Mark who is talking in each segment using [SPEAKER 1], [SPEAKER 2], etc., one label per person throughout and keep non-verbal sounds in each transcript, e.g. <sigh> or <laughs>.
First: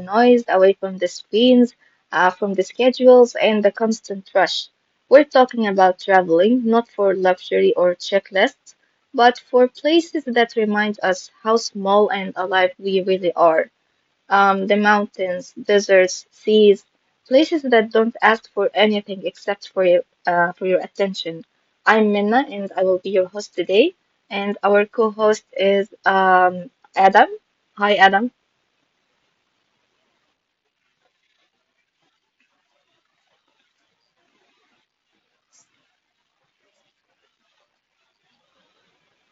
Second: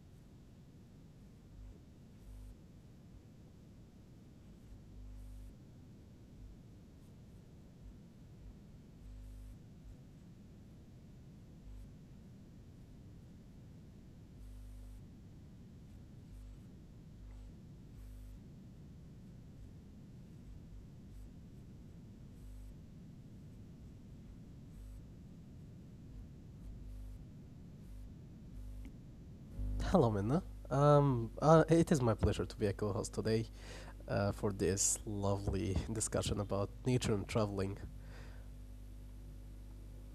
[SPEAKER 1] noise, away from the screens, from the schedules, and the constant rush. We're talking about traveling, not for luxury or checklists, but for places that remind us how small and alive we really are, the mountains, deserts, seas, places that don't ask for anything except for for your attention. I'm Minna and I will be your host today. And our co-host is Adam. Hi, Adam.
[SPEAKER 2] Hello, Minna. It is my pleasure to be a co-host today for this lovely discussion about nature and traveling.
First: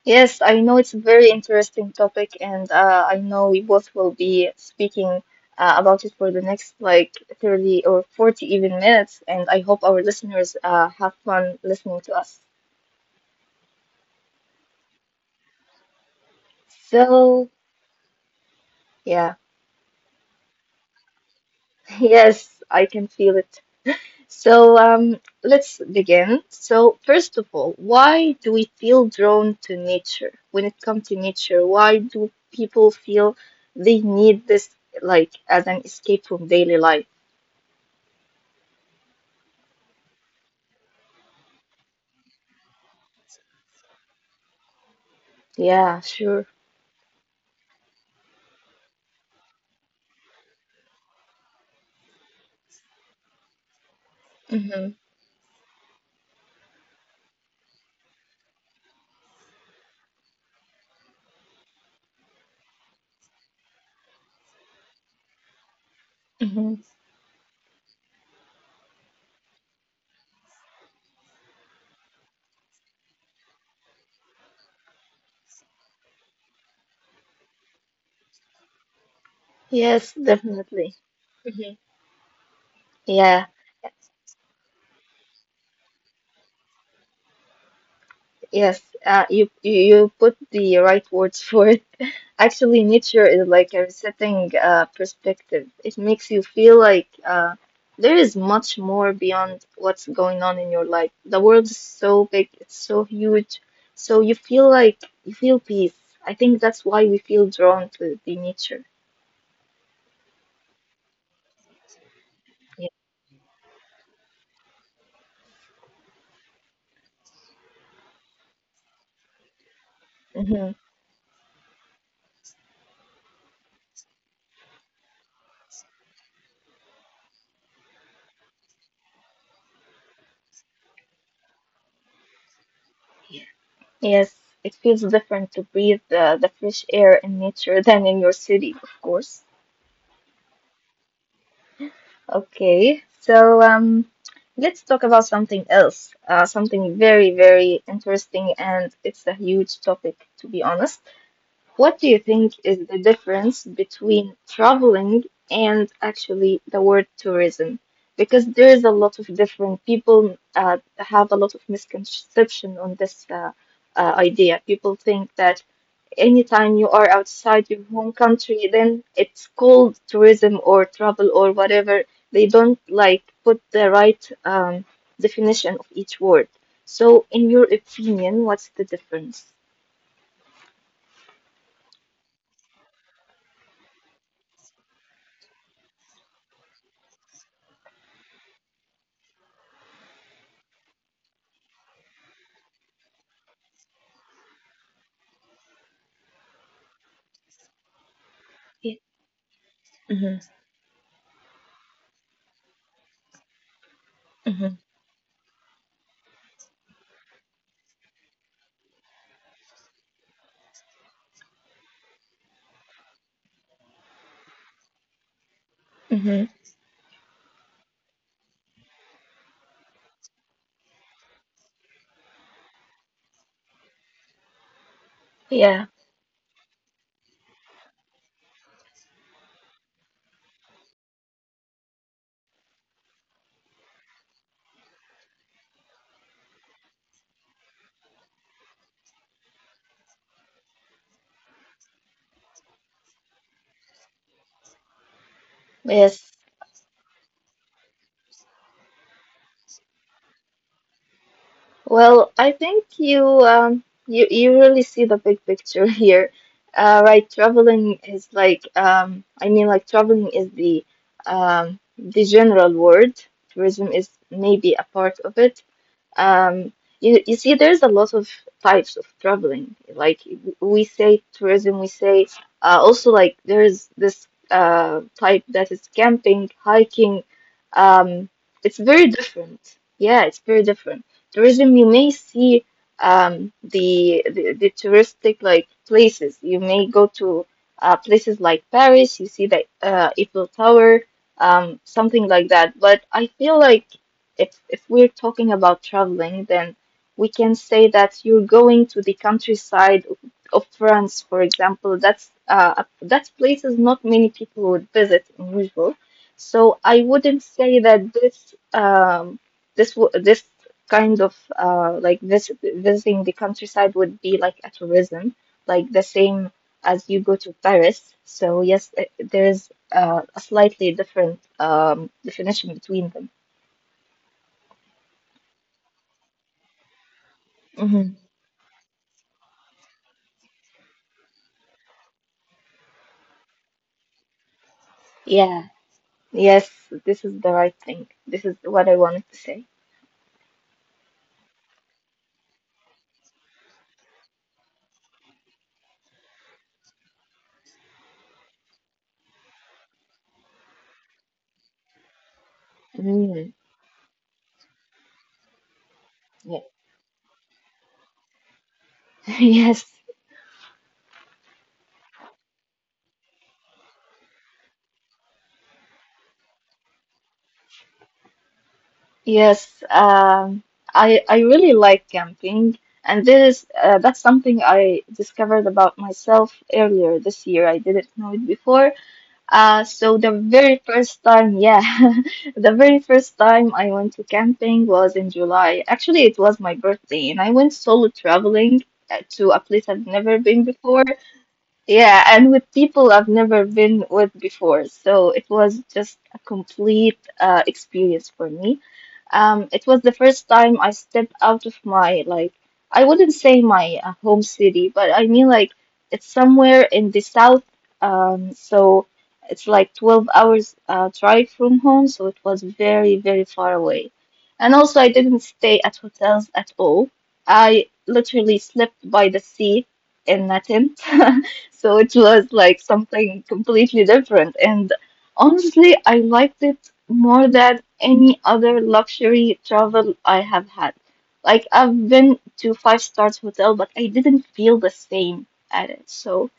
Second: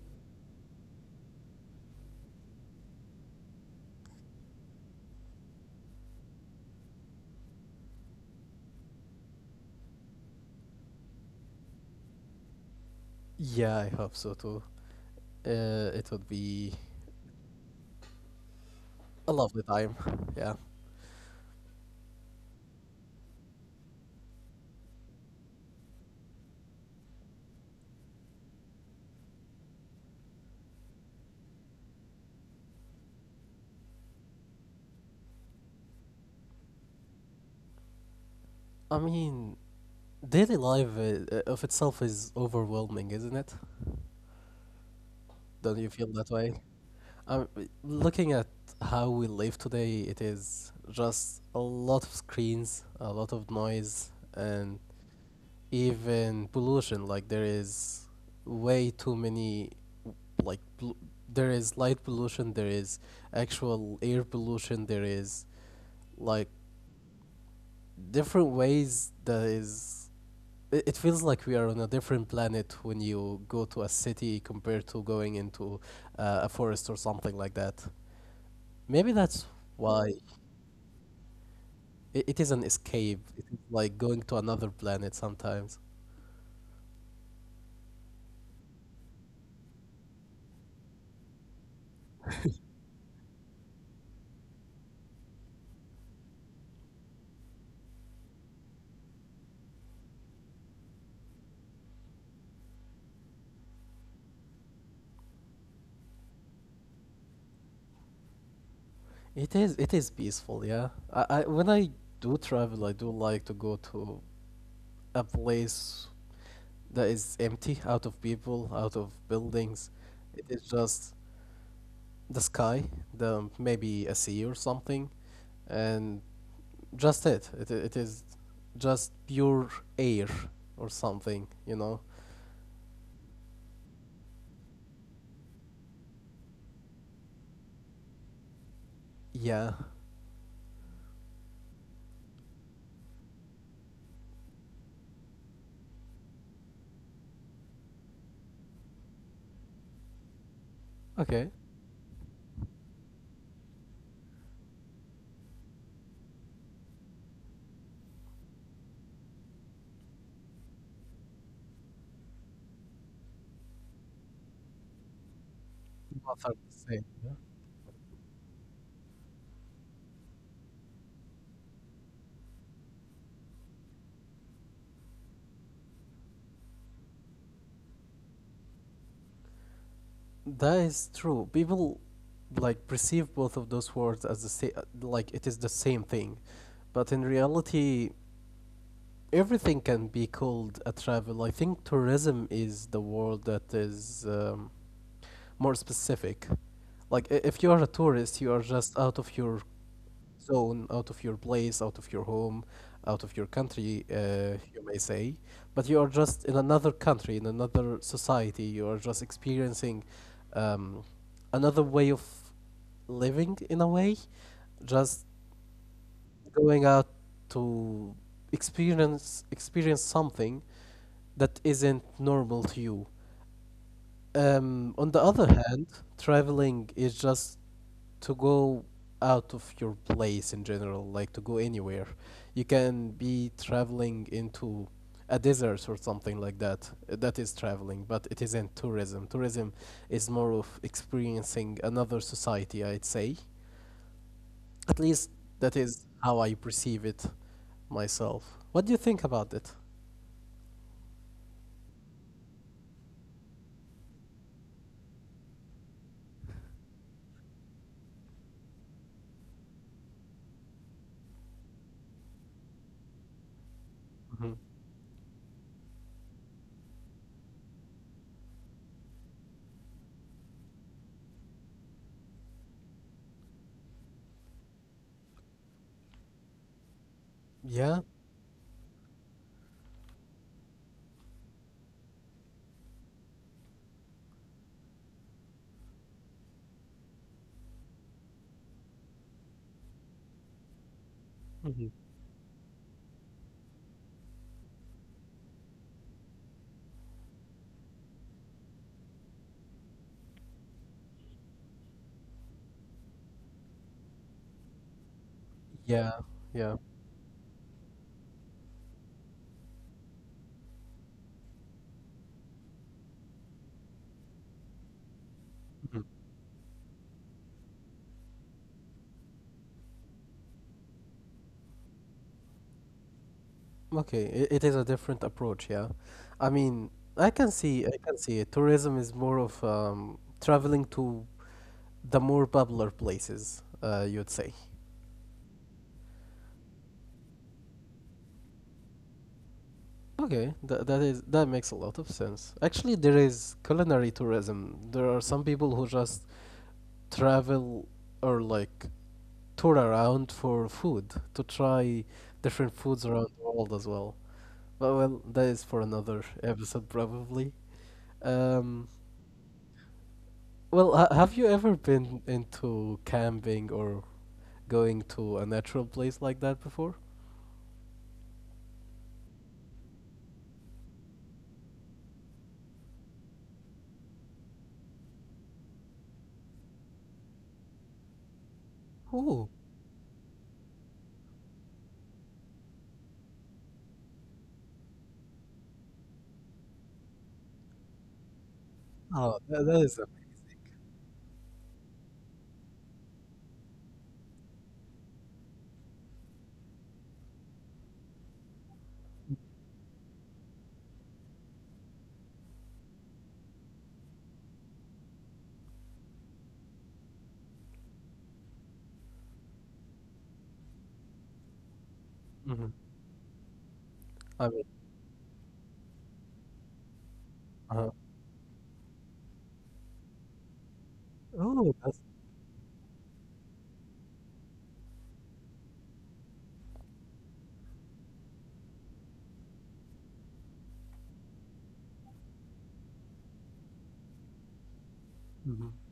[SPEAKER 1] Yes, I know it's a very interesting topic, and I know we both will be speaking about it for the next like 30 or 40 even minutes, and I hope our listeners have fun listening to us.
[SPEAKER 2] Yeah, I hope so too. It would be
[SPEAKER 1] So,
[SPEAKER 2] a
[SPEAKER 1] yeah.
[SPEAKER 2] lovely time. <laughs> Yeah.
[SPEAKER 1] Yes, I can feel it. So, let's begin. So, first of all, why do we feel drawn to nature? When it comes to nature, why do people feel they need this, like, as an escape from daily life?
[SPEAKER 2] I mean, daily life of itself is overwhelming, isn't it? Don't you
[SPEAKER 1] Yeah,
[SPEAKER 2] feel that
[SPEAKER 1] sure.
[SPEAKER 2] way? Um, looking at how we live today, it is just a lot of screens, a lot of noise, and
[SPEAKER 1] Mm-hmm.
[SPEAKER 2] even pollution. Like, there is way too many, like pol- there is light pollution, there is actual air pollution, there is like
[SPEAKER 1] Mm-hmm.
[SPEAKER 2] different ways that is, it feels like we are on a different planet when you go to a city compared to going into a forest or something like that. Maybe that's
[SPEAKER 1] Yes,
[SPEAKER 2] why
[SPEAKER 1] definitely. Mm-hmm.
[SPEAKER 2] it is an escape.
[SPEAKER 1] Yeah.
[SPEAKER 2] It is like going to another planet sometimes.
[SPEAKER 1] Yes, you put the right words <laughs> for it. Actually, nature is like a resetting perspective. It makes you feel like, there is much more beyond what's going on in your life. The world is so big, it's so huge, so you feel like you feel peace. I think that's why we feel drawn to the nature.
[SPEAKER 2] It is peaceful, yeah. I when I do
[SPEAKER 1] Yeah.
[SPEAKER 2] travel, I do like to go to a place that is empty, out of people, out of buildings.
[SPEAKER 1] Hmm.
[SPEAKER 2] It is just the sky, the maybe a sea or something, and just it. It is just pure air or something.
[SPEAKER 1] Yes, it feels different to breathe the fresh air in nature <laughs> than in your city, of course.
[SPEAKER 2] Yeah.
[SPEAKER 1] Okay, so, let's talk about something else, something very, very interesting, and it's a huge topic, to be honest.
[SPEAKER 2] Okay.
[SPEAKER 1] What do you think is the difference between traveling and actually the word tourism? Because there is a lot of different people have a lot of misconception on this, idea. People think that anytime
[SPEAKER 2] Both are
[SPEAKER 1] you
[SPEAKER 2] the
[SPEAKER 1] are
[SPEAKER 2] same. Yeah.
[SPEAKER 1] outside your home country, then it's called tourism or travel or whatever. They don't like put the right, definition of each word. So, in your opinion, what's the difference?
[SPEAKER 2] That is true. People like perceive both of those words as the same, like it is the same thing, but in reality, everything can be called a travel. I think tourism is the word that is more specific. Like, if you are a tourist, you are
[SPEAKER 1] Yeah.
[SPEAKER 2] just out of your zone, out of your place, out of your home, out of your country,
[SPEAKER 1] Hmm.
[SPEAKER 2] you may say, but you are just in another country, in another society. You are just experiencing um, another way of living in a way, just
[SPEAKER 1] Hmm.
[SPEAKER 2] going out to experience something that isn't normal to you. On the other
[SPEAKER 1] Yeah.
[SPEAKER 2] hand, traveling is just to go out of your place in general, like to go anywhere. You can be traveling into a desert or something like that. That is traveling, but it isn't tourism. Tourism is more of experiencing another society, I'd say. At least that is
[SPEAKER 1] Yes.
[SPEAKER 2] how I perceive it myself. What do you think about it?
[SPEAKER 1] Well, I think you really see the big picture <laughs> here. Right, traveling is like, I mean, like, traveling is the general word. Tourism is
[SPEAKER 2] Hmm.
[SPEAKER 1] maybe a part of it. um, you see, there's a lot of types of traveling. Like, we say tourism, we say, also, like, there's this, type that is camping, hiking.
[SPEAKER 2] Yeah.
[SPEAKER 1] Um, it's very different. Yeah, it's very different. Tourism, you may see, the touristic like places. You may go to, places like Paris. You see the, Eiffel Tower,
[SPEAKER 2] Hmm.
[SPEAKER 1] something like that. But I feel like, if we're talking about traveling, then we can say that you're going to the countryside of France, for example. That place is not many people would visit in usual.
[SPEAKER 2] Yeah.
[SPEAKER 1] So I
[SPEAKER 2] Yeah.
[SPEAKER 1] wouldn't say that this kind of, like, this visiting the countryside would be like a tourism, like the same as you go to Paris. So yes, there's, a slightly different, definition between them.
[SPEAKER 2] Okay, it is a different approach, yeah. I mean, I can see it. Tourism is more of traveling to the more popular places, you'd say.
[SPEAKER 1] Yeah, yes, this is the right thing. This is what I wanted to say.
[SPEAKER 2] Okay, that makes a lot of sense. Actually, there is culinary tourism. There are some people who just travel or like tour around for food to try different foods
[SPEAKER 1] Mm,
[SPEAKER 2] around the world as well. But well, that is for another
[SPEAKER 1] yeah.
[SPEAKER 2] episode probably. Um,
[SPEAKER 1] <laughs> Yes,
[SPEAKER 2] Well, have you ever been into camping or going to a natural place like that before?
[SPEAKER 1] yes. I really like camping, and this is that's something I discovered about myself earlier this year. I didn't know it before.
[SPEAKER 2] Oh,
[SPEAKER 1] So the very first time, yeah, <laughs> the very first time I went to camping was in July. Actually, it was my birthday, and I went solo traveling, to a
[SPEAKER 2] oh,
[SPEAKER 1] place I've
[SPEAKER 2] that
[SPEAKER 1] never
[SPEAKER 2] is amazing.
[SPEAKER 1] been before. Yeah, and with people I've never been with before. So it was just a complete, experience for me. It was the first time I stepped out of my, like, I wouldn't say my, home city, but I mean, like, it's somewhere in the south. So it's like 12 hours, drive from home, so it was very,
[SPEAKER 2] Hmm.
[SPEAKER 1] very far away. And
[SPEAKER 2] I
[SPEAKER 1] also I
[SPEAKER 2] mean,
[SPEAKER 1] didn't stay at hotels at all. I
[SPEAKER 2] uh,
[SPEAKER 1] literally slept by the sea in a tent. <laughs> So it
[SPEAKER 2] oh,
[SPEAKER 1] was
[SPEAKER 2] that's
[SPEAKER 1] like something completely different, and honestly I liked it more than any other luxury travel I have had. Like, I've been to five stars hotel, but I didn't feel the same at it.
[SPEAKER 2] mhm.
[SPEAKER 1] So,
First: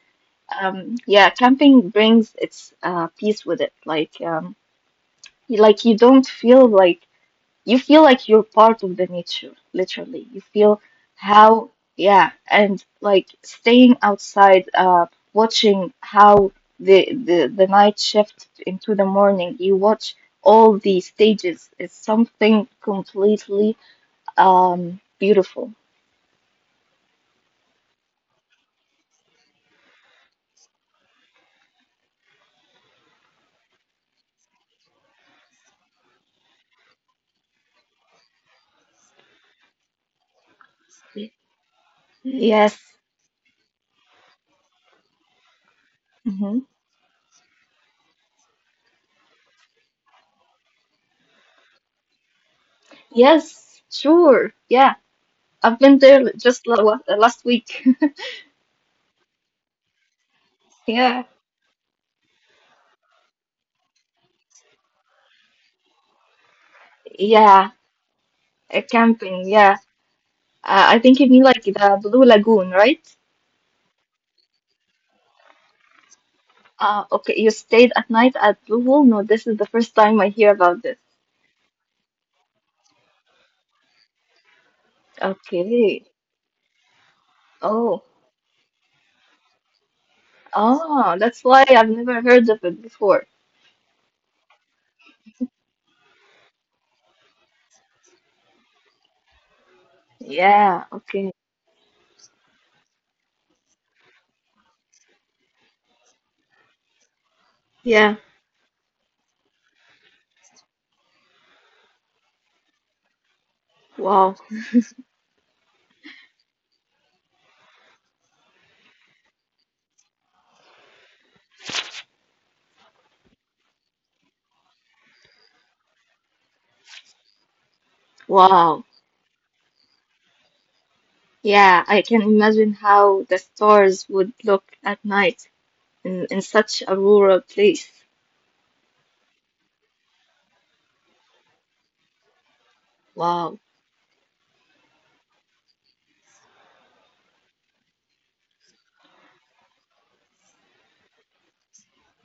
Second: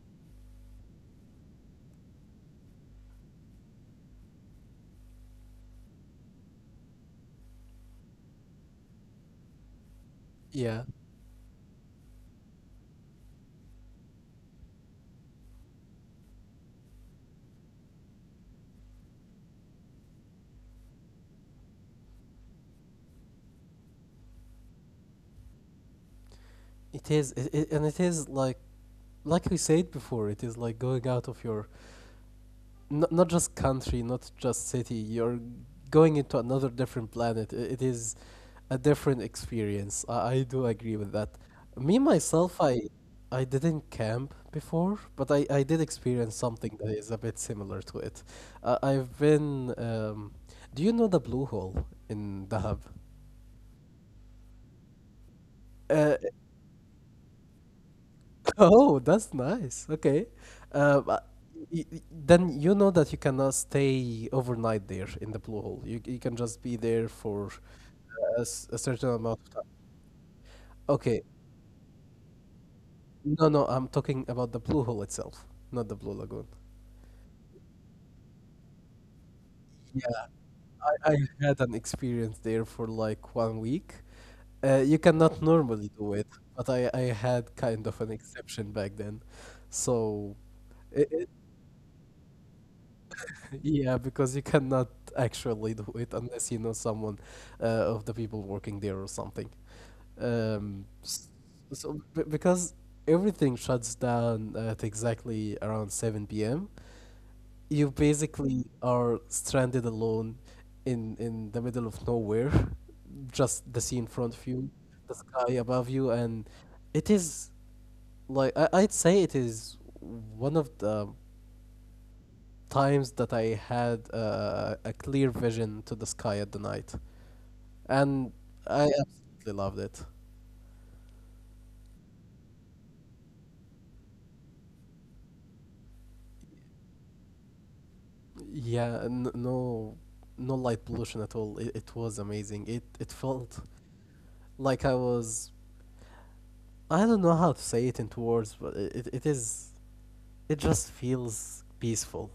[SPEAKER 1] yeah, camping brings its, peace with it. Like, like, you don't feel like you feel like you're part of the nature, literally. You feel
[SPEAKER 2] Yeah.
[SPEAKER 1] how, yeah, and like staying outside, watching how the night shift into the morning. You watch all these stages. It's something completely, beautiful.
[SPEAKER 2] It is, like we said before, it is like going out of your not, not just country, not just city. You're going into another different planet. It is a different experience. I do agree with that. Me myself, I
[SPEAKER 1] Yes.
[SPEAKER 2] I didn't camp before, but I did experience something
[SPEAKER 1] Hmm.
[SPEAKER 2] that is a bit similar to it. I've been. Do you know the Blue Hole in Dahab?
[SPEAKER 1] Yes, sure. Yeah, I've been
[SPEAKER 2] Uh,
[SPEAKER 1] there just, last week. <laughs>
[SPEAKER 2] Oh, that's nice. Okay. But
[SPEAKER 1] Yeah,
[SPEAKER 2] y- y- then you know that you cannot stay overnight there in the Blue Hole. You can just be there for
[SPEAKER 1] yeah,
[SPEAKER 2] a certain amount of
[SPEAKER 1] camping.
[SPEAKER 2] time.
[SPEAKER 1] Yeah. I
[SPEAKER 2] Okay.
[SPEAKER 1] think you mean like the Blue Lagoon, right?
[SPEAKER 2] No, no, I'm talking about the Blue Hole itself, not the Blue Lagoon.
[SPEAKER 1] Okay, you stayed at night at Blue Hole? No, this is the first
[SPEAKER 2] Yeah,
[SPEAKER 1] time I hear about this.
[SPEAKER 2] I had an experience there for like one week. You cannot normally do
[SPEAKER 1] Okay.
[SPEAKER 2] it, but I had kind of an
[SPEAKER 1] Oh,
[SPEAKER 2] exception back then. So. It.
[SPEAKER 1] oh, that's why I've never heard of it before.
[SPEAKER 2] Yeah, because you cannot actually do it unless you know someone of the people working there or something. Um,
[SPEAKER 1] Yeah,
[SPEAKER 2] s-
[SPEAKER 1] okay.
[SPEAKER 2] so because everything shuts down at exactly around 7 p.m., you
[SPEAKER 1] Yeah,
[SPEAKER 2] basically are stranded alone in the middle of nowhere, <laughs> just the sea in front of
[SPEAKER 1] wow,
[SPEAKER 2] you, the sky above you, and it is like, I'd say, it is one of the times that I had a clear vision to the sky at the night, and I
[SPEAKER 1] wow.
[SPEAKER 2] absolutely loved it.
[SPEAKER 1] Yeah, I can imagine how the stars would look at night in such a rural place.
[SPEAKER 2] Yeah, no, no light pollution at all. It was amazing. It felt
[SPEAKER 1] Wow.
[SPEAKER 2] like I was. I don't know how to say it into words, but it is. It just feels peaceful.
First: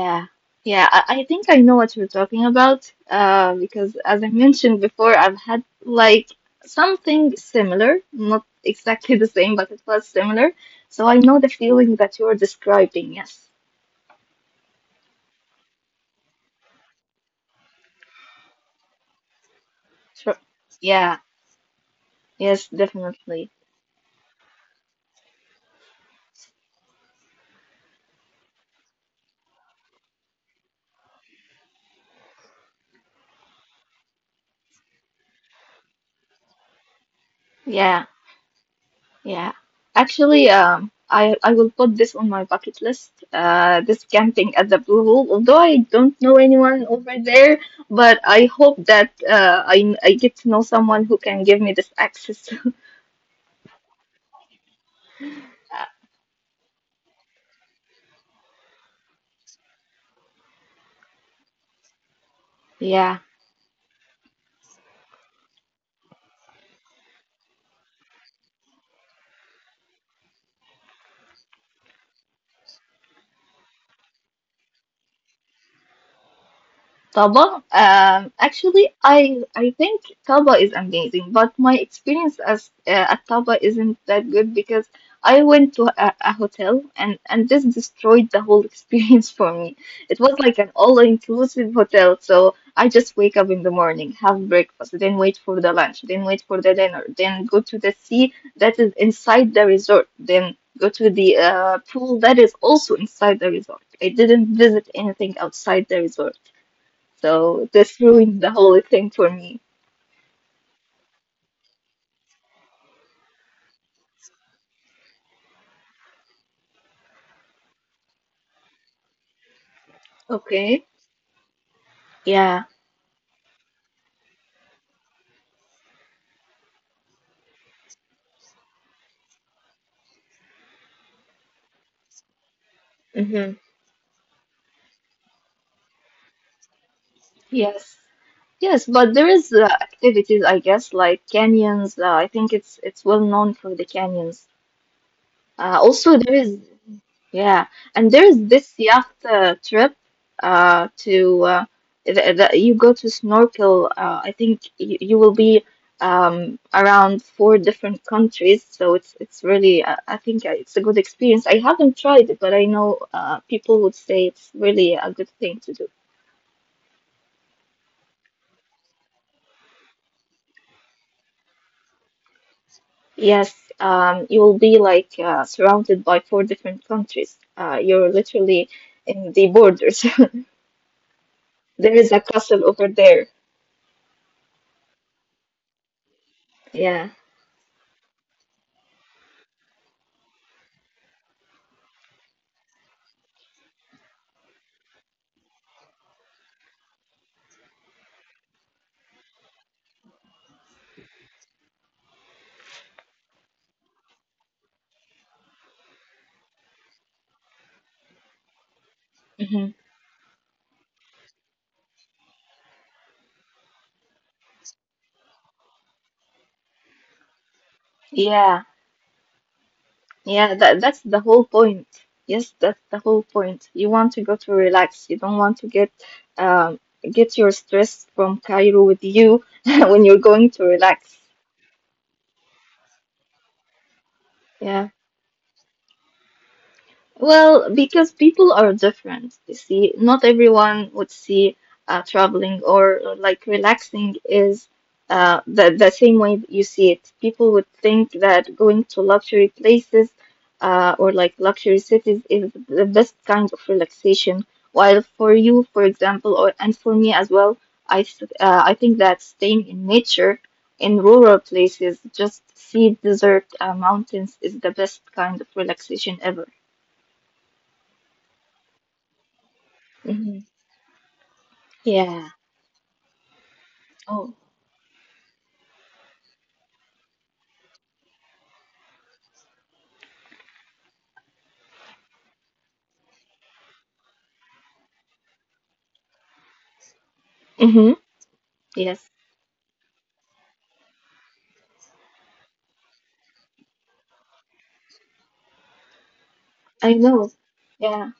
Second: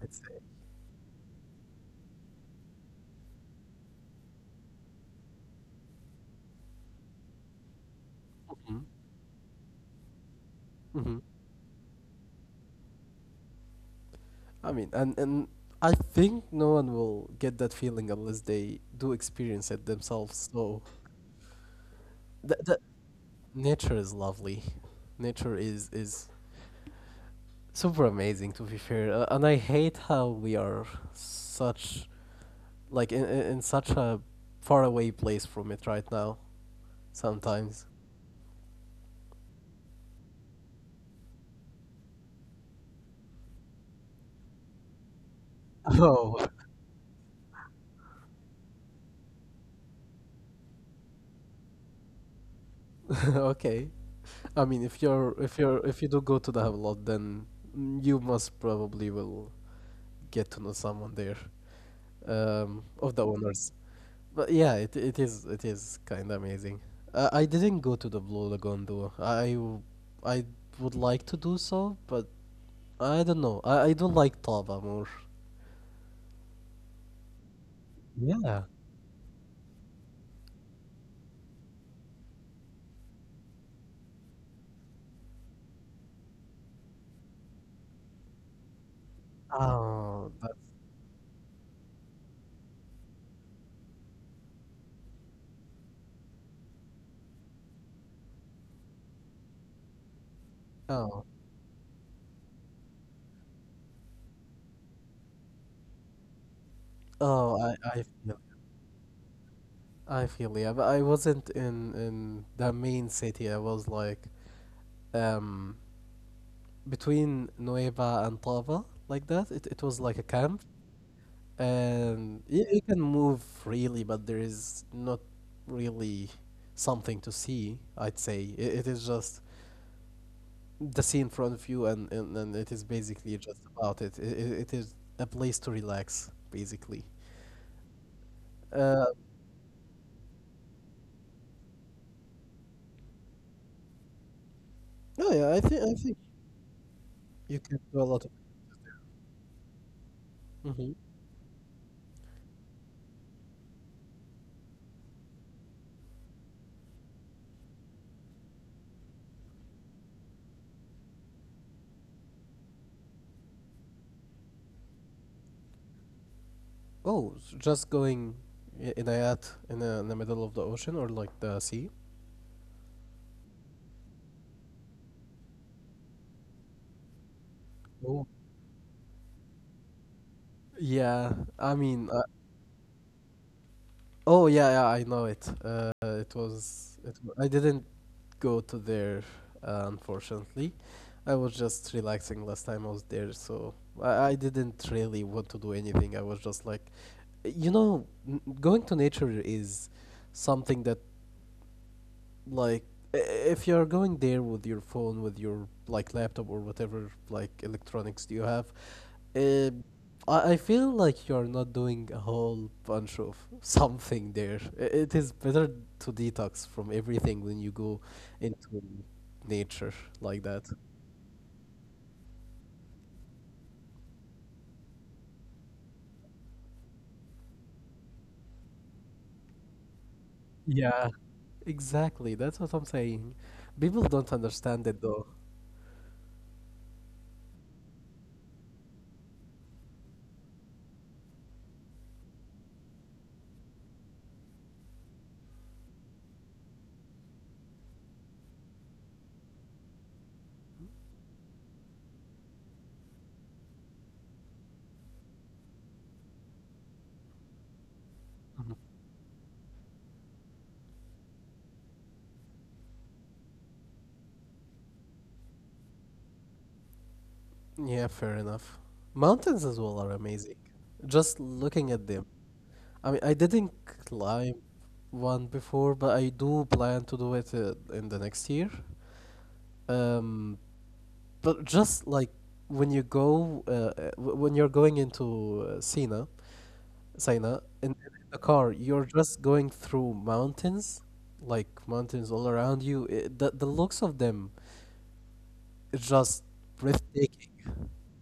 [SPEAKER 2] I'd say.
[SPEAKER 1] yeah, I think I know what you're talking about. Because as I mentioned before, I've had like something similar, not
[SPEAKER 2] Hmm.
[SPEAKER 1] exactly the same, but it was similar. So I
[SPEAKER 2] Hmm.
[SPEAKER 1] know the feeling that you're describing. Yes,
[SPEAKER 2] I mean, and I think no one will get that feeling unless they do experience it
[SPEAKER 1] sure.
[SPEAKER 2] themselves. So
[SPEAKER 1] Yeah, yes,
[SPEAKER 2] that, that
[SPEAKER 1] definitely.
[SPEAKER 2] Nature is lovely. Nature is super amazing to be fair, and I hate how we are such like in such a far away place from it right now. Sometimes.
[SPEAKER 1] Yeah. Yeah, actually, I will put this on my bucket list. This camping at the Blue Hole. Although I don't
[SPEAKER 2] Oh.
[SPEAKER 1] know anyone over there, but I hope that, I get to know someone who can give me this access. <laughs>
[SPEAKER 2] <laughs> Okay. I mean, if you do go to the Havelock, then you must probably will get to know someone there, of
[SPEAKER 1] Yeah.
[SPEAKER 2] the owners. But yeah, it is kind of amazing. I didn't go to the Blue Lagoon though. I would like to do so, but I don't know. I don't like Taba more.
[SPEAKER 1] Taba,
[SPEAKER 2] Yeah.
[SPEAKER 1] actually, I think Taba is amazing, but my experience as at Taba isn't that good because I went to a hotel, and this destroyed the whole experience <laughs> for me. It
[SPEAKER 2] Oh,
[SPEAKER 1] was like
[SPEAKER 2] that's,
[SPEAKER 1] an all-inclusive hotel, so I just wake up in the morning, have breakfast, then wait for the lunch, then wait for the dinner, then go to the sea that is inside the resort, then go to the,
[SPEAKER 2] oh,
[SPEAKER 1] pool that is also inside the resort. I didn't visit anything outside the resort.
[SPEAKER 2] oh,
[SPEAKER 1] So
[SPEAKER 2] I
[SPEAKER 1] this
[SPEAKER 2] feel,
[SPEAKER 1] ruined the whole thing for me.
[SPEAKER 2] yeah, but I wasn't in the main city. I was like um between Nueva and Taba like that. It was like a camp.
[SPEAKER 1] Okay.
[SPEAKER 2] and
[SPEAKER 1] Yeah.
[SPEAKER 2] you, you can move freely, but there is not really something to see. I'd say it, it is just the sea in front of you, and it is basically
[SPEAKER 1] Mm-hmm.
[SPEAKER 2] just about it. It is a place to relax, basically.
[SPEAKER 1] Yes. Yes,
[SPEAKER 2] Uh,
[SPEAKER 1] but there is, activities, I guess, like canyons. I think it's well known for the canyons.
[SPEAKER 2] no, yeah, I think
[SPEAKER 1] Also, there is yeah,
[SPEAKER 2] you can do a
[SPEAKER 1] and
[SPEAKER 2] lot of.
[SPEAKER 1] there's this yacht, trip,
[SPEAKER 2] Mhm.
[SPEAKER 1] to th th you go to snorkel. I think you will be, around four different countries, so it's really, I think, it's a good experience. I haven't tried it, but I know, people would say it's really a good thing to do.
[SPEAKER 2] Oh, just going in a yacht, in the middle of the ocean or like the sea.
[SPEAKER 1] Yes, you will be like, surrounded by four different countries. You're
[SPEAKER 2] Oh.
[SPEAKER 1] literally in the borders. <laughs>
[SPEAKER 2] Yeah, I
[SPEAKER 1] There
[SPEAKER 2] mean,
[SPEAKER 1] is a castle over there.
[SPEAKER 2] oh yeah, yeah, I know it. It was,
[SPEAKER 1] Yeah.
[SPEAKER 2] I didn't go to there, unfortunately. I was just relaxing last time I was there, so I didn't really want to do anything. I was just like, going to nature is something that like, if you're going there with your phone with your like laptop or whatever like electronics you have. uh,
[SPEAKER 1] Hmm.
[SPEAKER 2] I, I feel like you're not doing a whole bunch of <laughs> something there. It is better to detox from everything when you go
[SPEAKER 1] Yeah.
[SPEAKER 2] into nature like that.
[SPEAKER 1] Yeah, that's the whole point. Yes, that's the whole point. You want to go to relax. You don't want to um get your stress from Cairo with you <laughs> when you're going to
[SPEAKER 2] Yeah,
[SPEAKER 1] relax.
[SPEAKER 2] exactly, that's what I'm saying. People don't understand
[SPEAKER 1] Yeah.
[SPEAKER 2] it though.
[SPEAKER 1] Well, because people are different, you see, not everyone would see, traveling or, like, relaxing is, the same way that you see it. People would think that going to luxury places, or like luxury cities, is the best kind of relaxation. While for you, for example, or and for me as well,
[SPEAKER 2] Mhm.
[SPEAKER 1] I think that staying in nature, in rural places, just sea, desert, mountains, is the best kind of relaxation ever.
[SPEAKER 2] Yeah, fair enough. Mountains as well are amazing, just looking at them.
[SPEAKER 1] Yeah.
[SPEAKER 2] I mean, I didn't
[SPEAKER 1] Oh.
[SPEAKER 2] climb one before, but I do plan to do it in the next year. Um, but just like when you go, when you're going into Sina, in,
[SPEAKER 1] Mm-hmm.
[SPEAKER 2] in the car, you're
[SPEAKER 1] Yes.
[SPEAKER 2] just going through mountains, like mountains all around you. The looks of them is just
[SPEAKER 1] I know.
[SPEAKER 2] breathtaking.
[SPEAKER 1] Yeah.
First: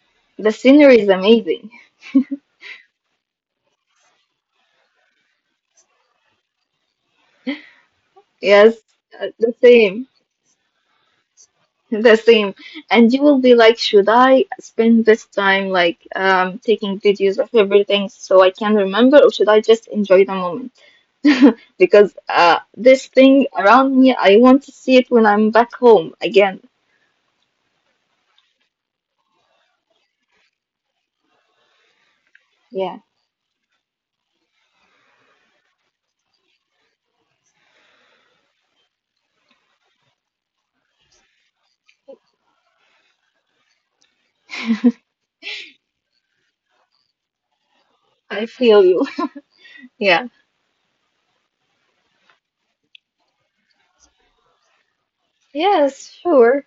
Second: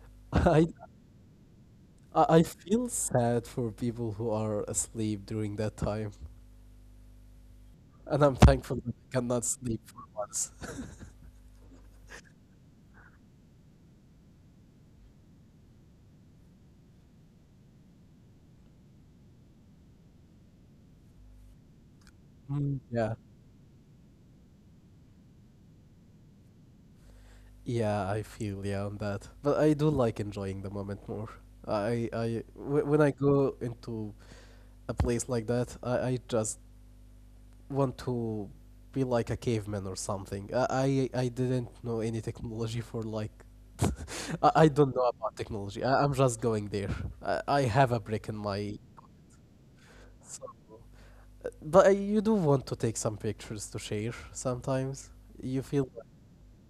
[SPEAKER 2] <laughs>
[SPEAKER 1] The
[SPEAKER 2] I, I
[SPEAKER 1] scenery is amazing.
[SPEAKER 2] I feel sad for people who are asleep during that time, and I'm
[SPEAKER 1] Yes.
[SPEAKER 2] thankful that I cannot
[SPEAKER 1] The
[SPEAKER 2] sleep for
[SPEAKER 1] same.
[SPEAKER 2] once. <laughs>
[SPEAKER 1] The same. And you will be like, should I spend this time like, taking videos of everything so I can remember, or should I just enjoy the moment? <laughs> Because,
[SPEAKER 2] Mm,
[SPEAKER 1] this
[SPEAKER 2] yeah,
[SPEAKER 1] thing around me, I want to see it when I'm back home again.
[SPEAKER 2] yeah, I feel yeah on that, but I do like enjoying the moment more. When
[SPEAKER 1] Yeah.
[SPEAKER 2] I go into a place like that, I just want to be like a caveman or something. I didn't know any technology for like <laughs> I don't know about technology. I'm just going there. I have a brick in
[SPEAKER 1] I
[SPEAKER 2] my
[SPEAKER 1] feel you. <laughs> Yeah.
[SPEAKER 2] so, but I, you do want to take some pictures to share sometimes. You feel like,
[SPEAKER 1] Yes, sure.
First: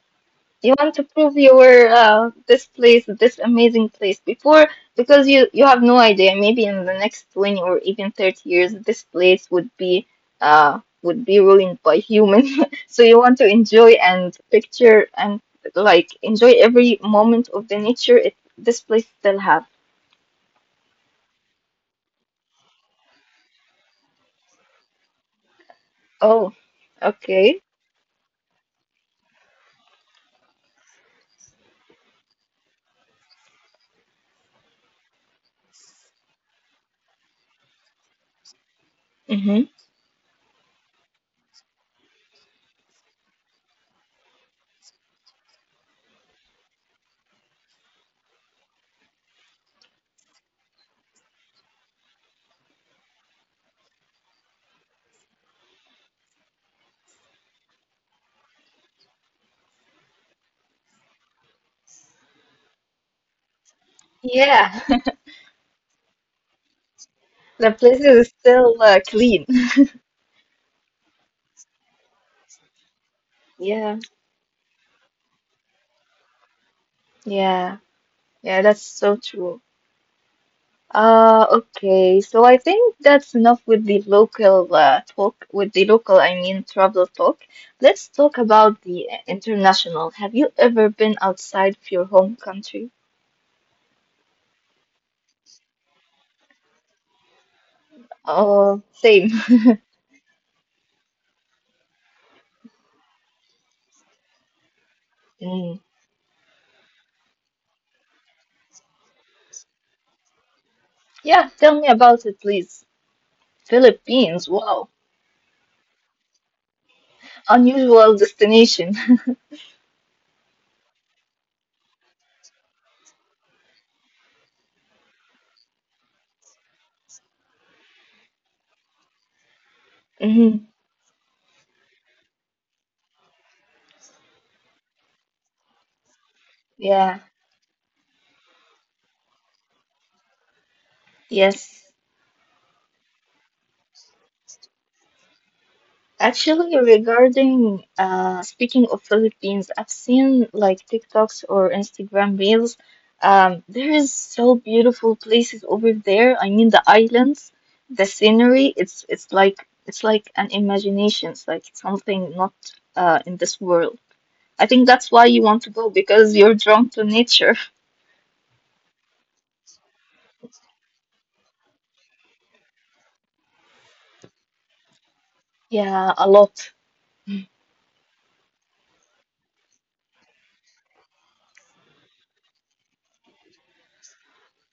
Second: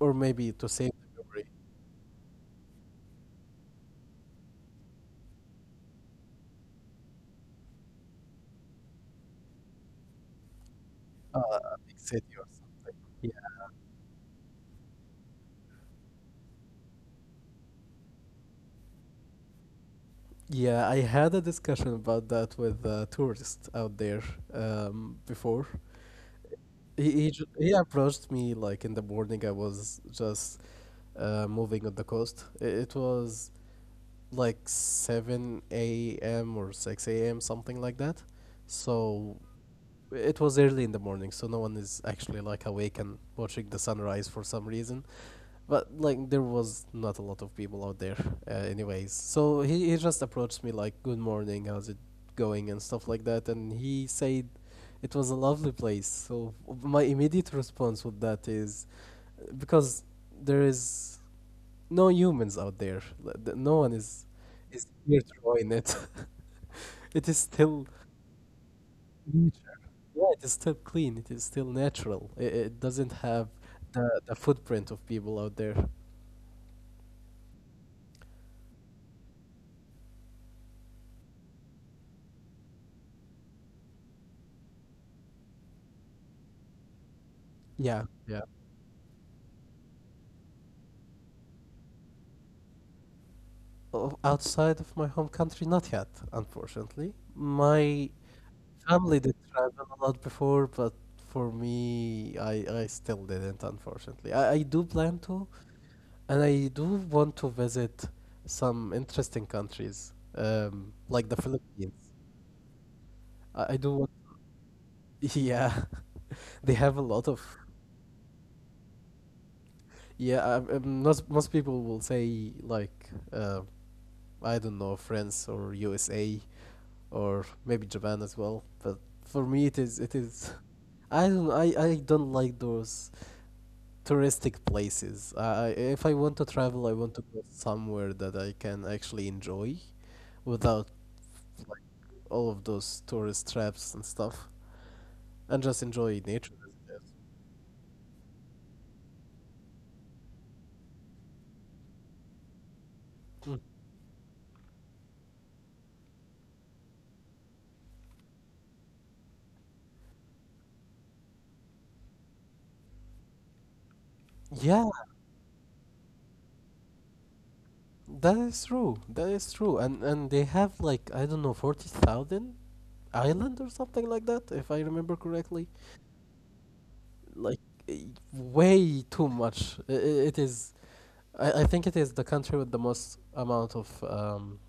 [SPEAKER 2] or maybe to
[SPEAKER 1] You
[SPEAKER 2] save
[SPEAKER 1] want to
[SPEAKER 2] the
[SPEAKER 1] prove
[SPEAKER 2] memory.
[SPEAKER 1] your this amazing place before, because you have no idea, maybe in the next 20 or even 30 years this place would be uh would
[SPEAKER 2] Uh,
[SPEAKER 1] be
[SPEAKER 2] a
[SPEAKER 1] ruined
[SPEAKER 2] big
[SPEAKER 1] by
[SPEAKER 2] city.
[SPEAKER 1] humans, <laughs> so you
[SPEAKER 2] Yeah,
[SPEAKER 1] want to enjoy and picture and, like, enjoy every moment of the nature it this place still have.
[SPEAKER 2] yeah. I had a discussion about that with a tourist out there before.
[SPEAKER 1] Oh.
[SPEAKER 2] He
[SPEAKER 1] Okay.
[SPEAKER 2] approached me like in the morning. I was just moving on the coast. It was like 7 a.m. or 6 a.m. something like that. So
[SPEAKER 1] Mm-hmm.
[SPEAKER 2] it was early in the morning, so no one is actually like awake and watching the sunrise for some reason. But like there was not a lot of people out there, anyways. So he just approached me like, "Good morning, how's it going?" and stuff like that. And he said, "It was a lovely place." So my immediate response with that is, because there is no humans out there. Like, no one is
[SPEAKER 1] Yeah.
[SPEAKER 2] here to ruin it. <laughs> It is
[SPEAKER 1] <laughs> The
[SPEAKER 2] still,
[SPEAKER 1] place is still, clean. <laughs>
[SPEAKER 2] yeah, it is still clean. It is still natural. It doesn't have
[SPEAKER 1] Yeah,
[SPEAKER 2] the footprint of people out there.
[SPEAKER 1] yeah, yeah, that's so true. Okay. So I think that's enough with the local, talk, with the local, I mean, travel talk.
[SPEAKER 2] Yeah,
[SPEAKER 1] Let's talk
[SPEAKER 2] yeah.
[SPEAKER 1] about the, international. Have you ever been outside of your home country?
[SPEAKER 2] Outside of my home country, not yet, unfortunately. My
[SPEAKER 1] Oh,
[SPEAKER 2] family
[SPEAKER 1] same.
[SPEAKER 2] did
[SPEAKER 1] <laughs>
[SPEAKER 2] travel a lot before, but for me, I still didn't, unfortunately. I do plan to,
[SPEAKER 1] Mm.
[SPEAKER 2] and I do want to visit some interesting countries, like the
[SPEAKER 1] Yeah, tell me
[SPEAKER 2] Philippines.
[SPEAKER 1] about it, please.
[SPEAKER 2] I, I do want,
[SPEAKER 1] Philippines, wow.
[SPEAKER 2] <laughs> yeah, <laughs> they have a lot of,
[SPEAKER 1] Unusual destination.
[SPEAKER 2] yeah, most people will say, I don't know, France or USA, or maybe Japan as well. But for me, it is it
[SPEAKER 1] <laughs>
[SPEAKER 2] is.
[SPEAKER 1] Mhm.
[SPEAKER 2] I don't like those touristic places. I If I want to travel, I want to
[SPEAKER 1] Yeah,
[SPEAKER 2] go somewhere that I can actually enjoy without like
[SPEAKER 1] yes.
[SPEAKER 2] all of those tourist traps and stuff, and just enjoy nature
[SPEAKER 1] Actually,
[SPEAKER 2] as it
[SPEAKER 1] regarding speaking of Philippines, I've seen like TikToks or Instagram reels.
[SPEAKER 2] is. Mm.
[SPEAKER 1] There is so beautiful places over there. I mean, the islands, the scenery. It's like an imagination. It's like something not in this world. I think
[SPEAKER 2] Yeah,
[SPEAKER 1] that's why you want to go because you're drawn to nature. <laughs>
[SPEAKER 2] that is true. That is true. And they have, like, I don't know, 40,000 island or something like that, if I remember correctly.
[SPEAKER 1] Yeah, a lot.
[SPEAKER 2] Like eh, way too much. I- It is. I think it is the country with the most amount of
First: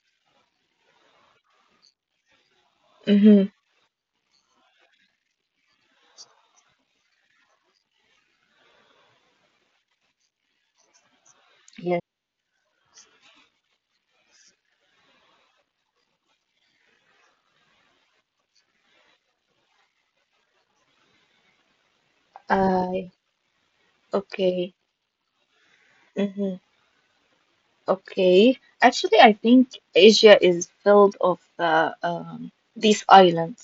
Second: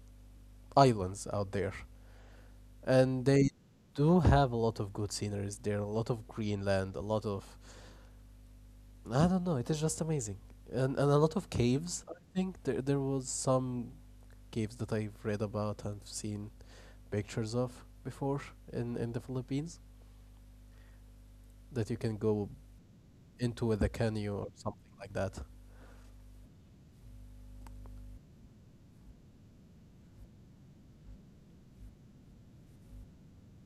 [SPEAKER 2] islands out there, and
[SPEAKER 1] Mm-hmm.
[SPEAKER 2] they do have a lot of good sceneries there. A lot of Greenland. A lot of I don't know. It is just amazing, and a lot of
[SPEAKER 1] Yeah.
[SPEAKER 2] caves. I think there was some caves that I've read about and seen pictures of before in the Philippines that you can go
[SPEAKER 1] I
[SPEAKER 2] into with a canoe or
[SPEAKER 1] okay.
[SPEAKER 2] something like that.
[SPEAKER 1] Mhm. Okay. Actually, I think Asia is filled of the these islands,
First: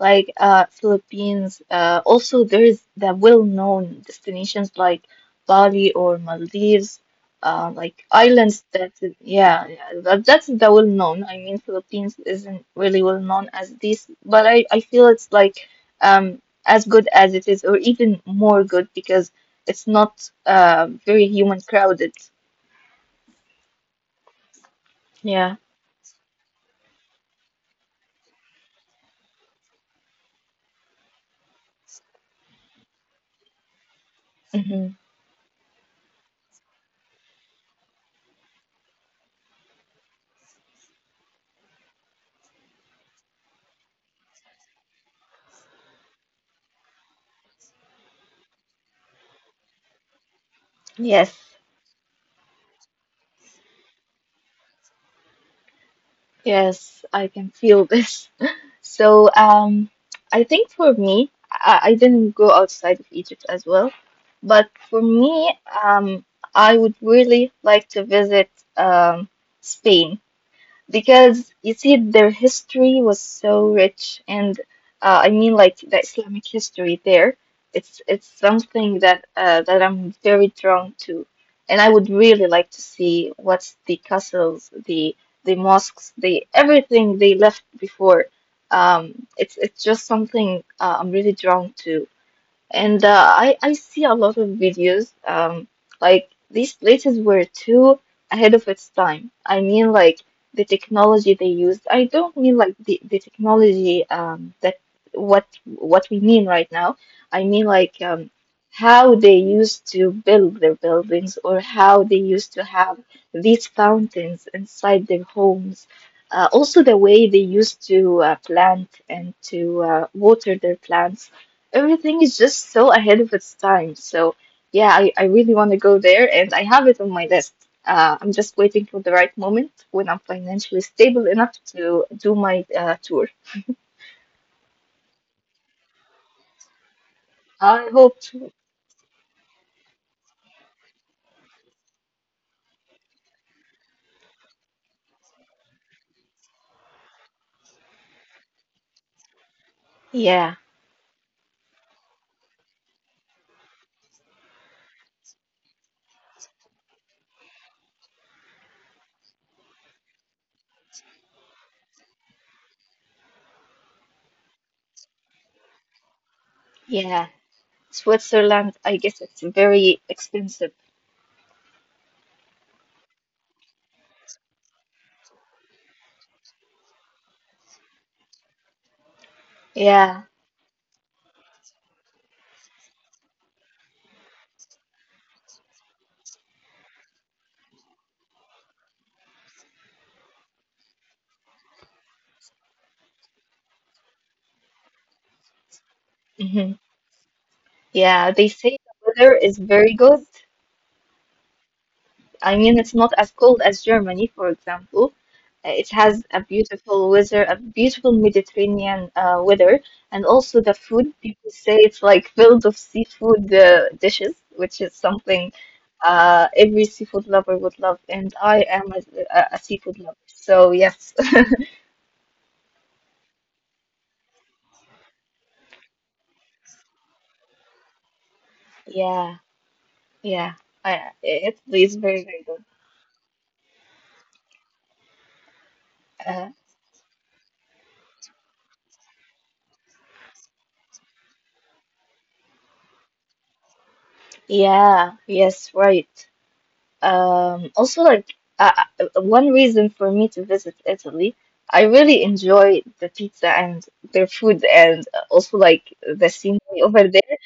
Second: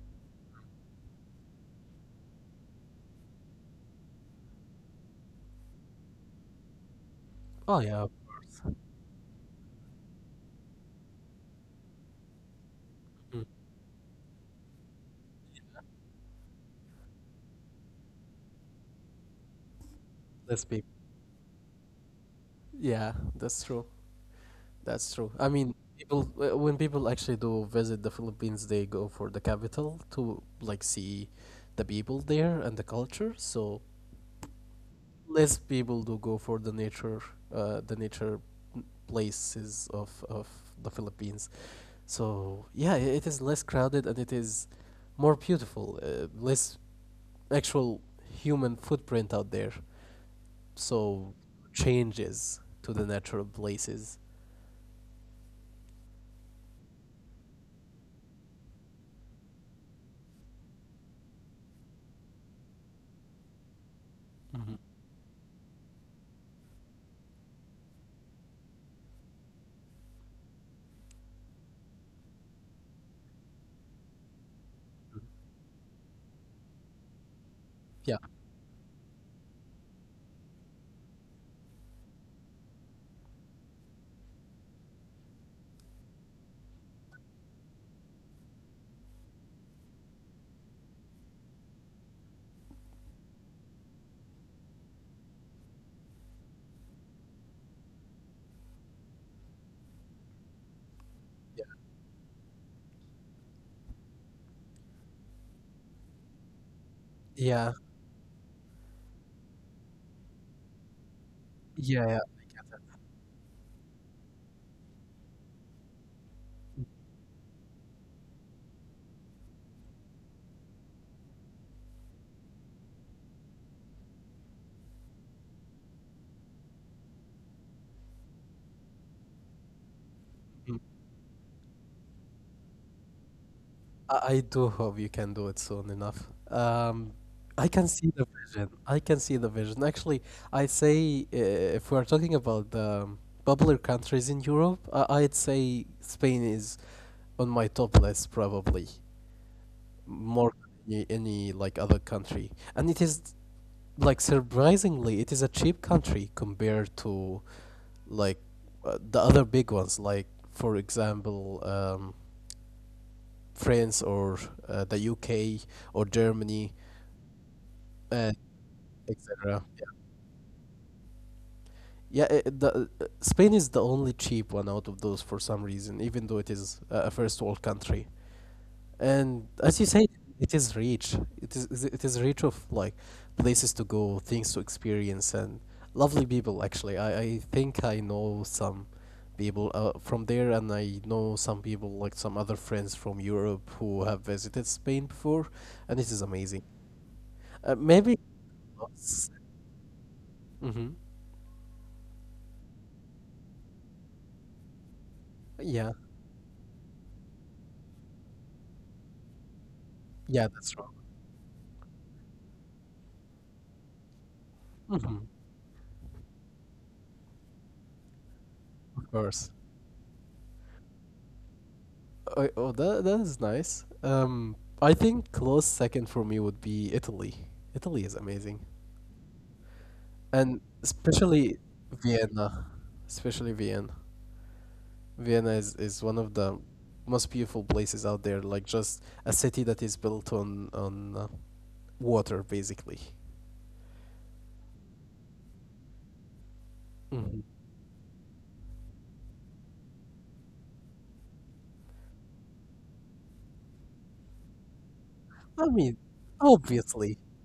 [SPEAKER 1] like Philippines. Also, there's the well-known destinations like Bali or Maldives,
[SPEAKER 2] Oh yeah,
[SPEAKER 1] like islands that yeah, yeah, that's the well-known. I mean, Philippines isn't really
[SPEAKER 2] mm.
[SPEAKER 1] well-known as this, but I feel it's like as good as it is, or even more good because it's not
[SPEAKER 2] Less people.
[SPEAKER 1] very human crowded.
[SPEAKER 2] Yeah, that's true. That's true. I
[SPEAKER 1] Yeah.
[SPEAKER 2] mean, people when people actually do visit the Philippines, they go for the capital to, like, see the people there and the culture. So
[SPEAKER 1] Mm-hmm.
[SPEAKER 2] less people do go for the nature, uh, the nature places of the Philippines. So yeah, it is less crowded and it is more beautiful. Less actual human footprint out there. So
[SPEAKER 1] Yes,
[SPEAKER 2] changes to the natural places.
[SPEAKER 1] yes, I can feel this. <laughs> So, I think for me, I didn't go outside of Egypt as well, but
[SPEAKER 2] Mhm.
[SPEAKER 1] for me, um, I would really like to visit um, Spain, because you see their history was so rich, and I mean like the Islamic history there, it's
[SPEAKER 2] Yeah,
[SPEAKER 1] it's something that that I'm very drawn to, and I would really like to see what's the castles, the mosques, the everything they left before. It's just something I'm really drawn to, and I see a lot of videos like these places were too ahead of its time. I mean like the technology
[SPEAKER 2] yeah,
[SPEAKER 1] they used. I don't mean like the technology that what we mean right now. I
[SPEAKER 2] yeah,
[SPEAKER 1] mean like how they used to build their buildings or
[SPEAKER 2] yeah.
[SPEAKER 1] how
[SPEAKER 2] Yeah.
[SPEAKER 1] they used to have these fountains inside their homes. Also the way they used to plant and to water their plants, everything is just so ahead of its time. So yeah, I really want to go there and I have it on my list. I'm just waiting for the right moment when I'm
[SPEAKER 2] Mm.
[SPEAKER 1] financially stable enough to do my tour.
[SPEAKER 2] I do hope you can do it soon enough. I can
[SPEAKER 1] I
[SPEAKER 2] see the
[SPEAKER 1] hope to.
[SPEAKER 2] vision. I can see the vision. Actually, I say if we're talking about the popular countries in Europe, I'd say Spain is on my top list, probably more
[SPEAKER 1] Yeah,
[SPEAKER 2] than any like other country. And it is, like, surprisingly, it is a cheap country compared to like the other big ones, like, for example, um, France or the UK or Germany,
[SPEAKER 1] yeah.
[SPEAKER 2] uh,
[SPEAKER 1] Switzerland, I guess it's
[SPEAKER 2] etc.
[SPEAKER 1] very expensive.
[SPEAKER 2] Spain is the only cheap one out of those for some reason, even though it is a first world country. And as you say,
[SPEAKER 1] Yeah.
[SPEAKER 2] it is rich. It is rich of, like, places to go, things to experience, and lovely people. Actually, I think I know some people from there, and I know some people, like some other friends from Europe who have visited Spain before, and it is amazing.
[SPEAKER 1] Hmm.
[SPEAKER 2] Maybe it
[SPEAKER 1] Yeah, they say the weather
[SPEAKER 2] was.
[SPEAKER 1] is very good.
[SPEAKER 2] Mhm.
[SPEAKER 1] I mean, it's not as cold as Germany, for example. It
[SPEAKER 2] Yeah,
[SPEAKER 1] has a beautiful weather, a beautiful Mediterranean weather, and
[SPEAKER 2] yeah,
[SPEAKER 1] also the
[SPEAKER 2] that's wrong.
[SPEAKER 1] food. People say it's like <laughs> filled of seafood dishes, which is
[SPEAKER 2] Mhm.
[SPEAKER 1] something every seafood lover would love, and I am
[SPEAKER 2] Of course.
[SPEAKER 1] a seafood lover. So yes,
[SPEAKER 2] Oh, that is nice. I think close second for me would be Italy. Italy is amazing,
[SPEAKER 1] <laughs> yeah, yeah,
[SPEAKER 2] and
[SPEAKER 1] I, it, it's very, very
[SPEAKER 2] Vienna,
[SPEAKER 1] good.
[SPEAKER 2] especially Vienna. Vienna is one of the
[SPEAKER 1] Uh,
[SPEAKER 2] most beautiful places out there. Like, just a city that is built on water, basically.
[SPEAKER 1] yeah, yes, right.
[SPEAKER 2] Mhm.
[SPEAKER 1] Also, like uh, one reason for me to visit Italy, I really enjoy the pizza and their food, and also
[SPEAKER 2] I
[SPEAKER 1] like
[SPEAKER 2] mean,
[SPEAKER 1] the scenery over
[SPEAKER 2] obviously,
[SPEAKER 1] there.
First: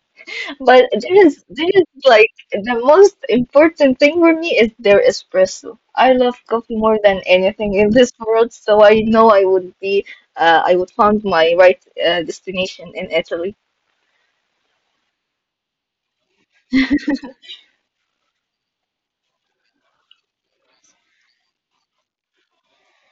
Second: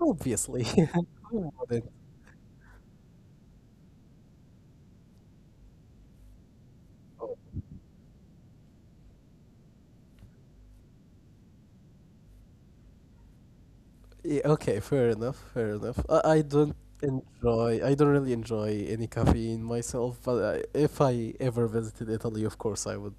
[SPEAKER 2] obviously,
[SPEAKER 1] But
[SPEAKER 2] <laughs>
[SPEAKER 1] there is
[SPEAKER 2] who
[SPEAKER 1] there is
[SPEAKER 2] wouldn't?
[SPEAKER 1] like the most important thing for me is their espresso. I love coffee more than anything in this world, so I know I would be I would find my right destination in Italy.
[SPEAKER 2] Yeah, okay, fair enough, fair enough. I don't really enjoy any caffeine myself, but I, if I ever visited Italy, of course, I would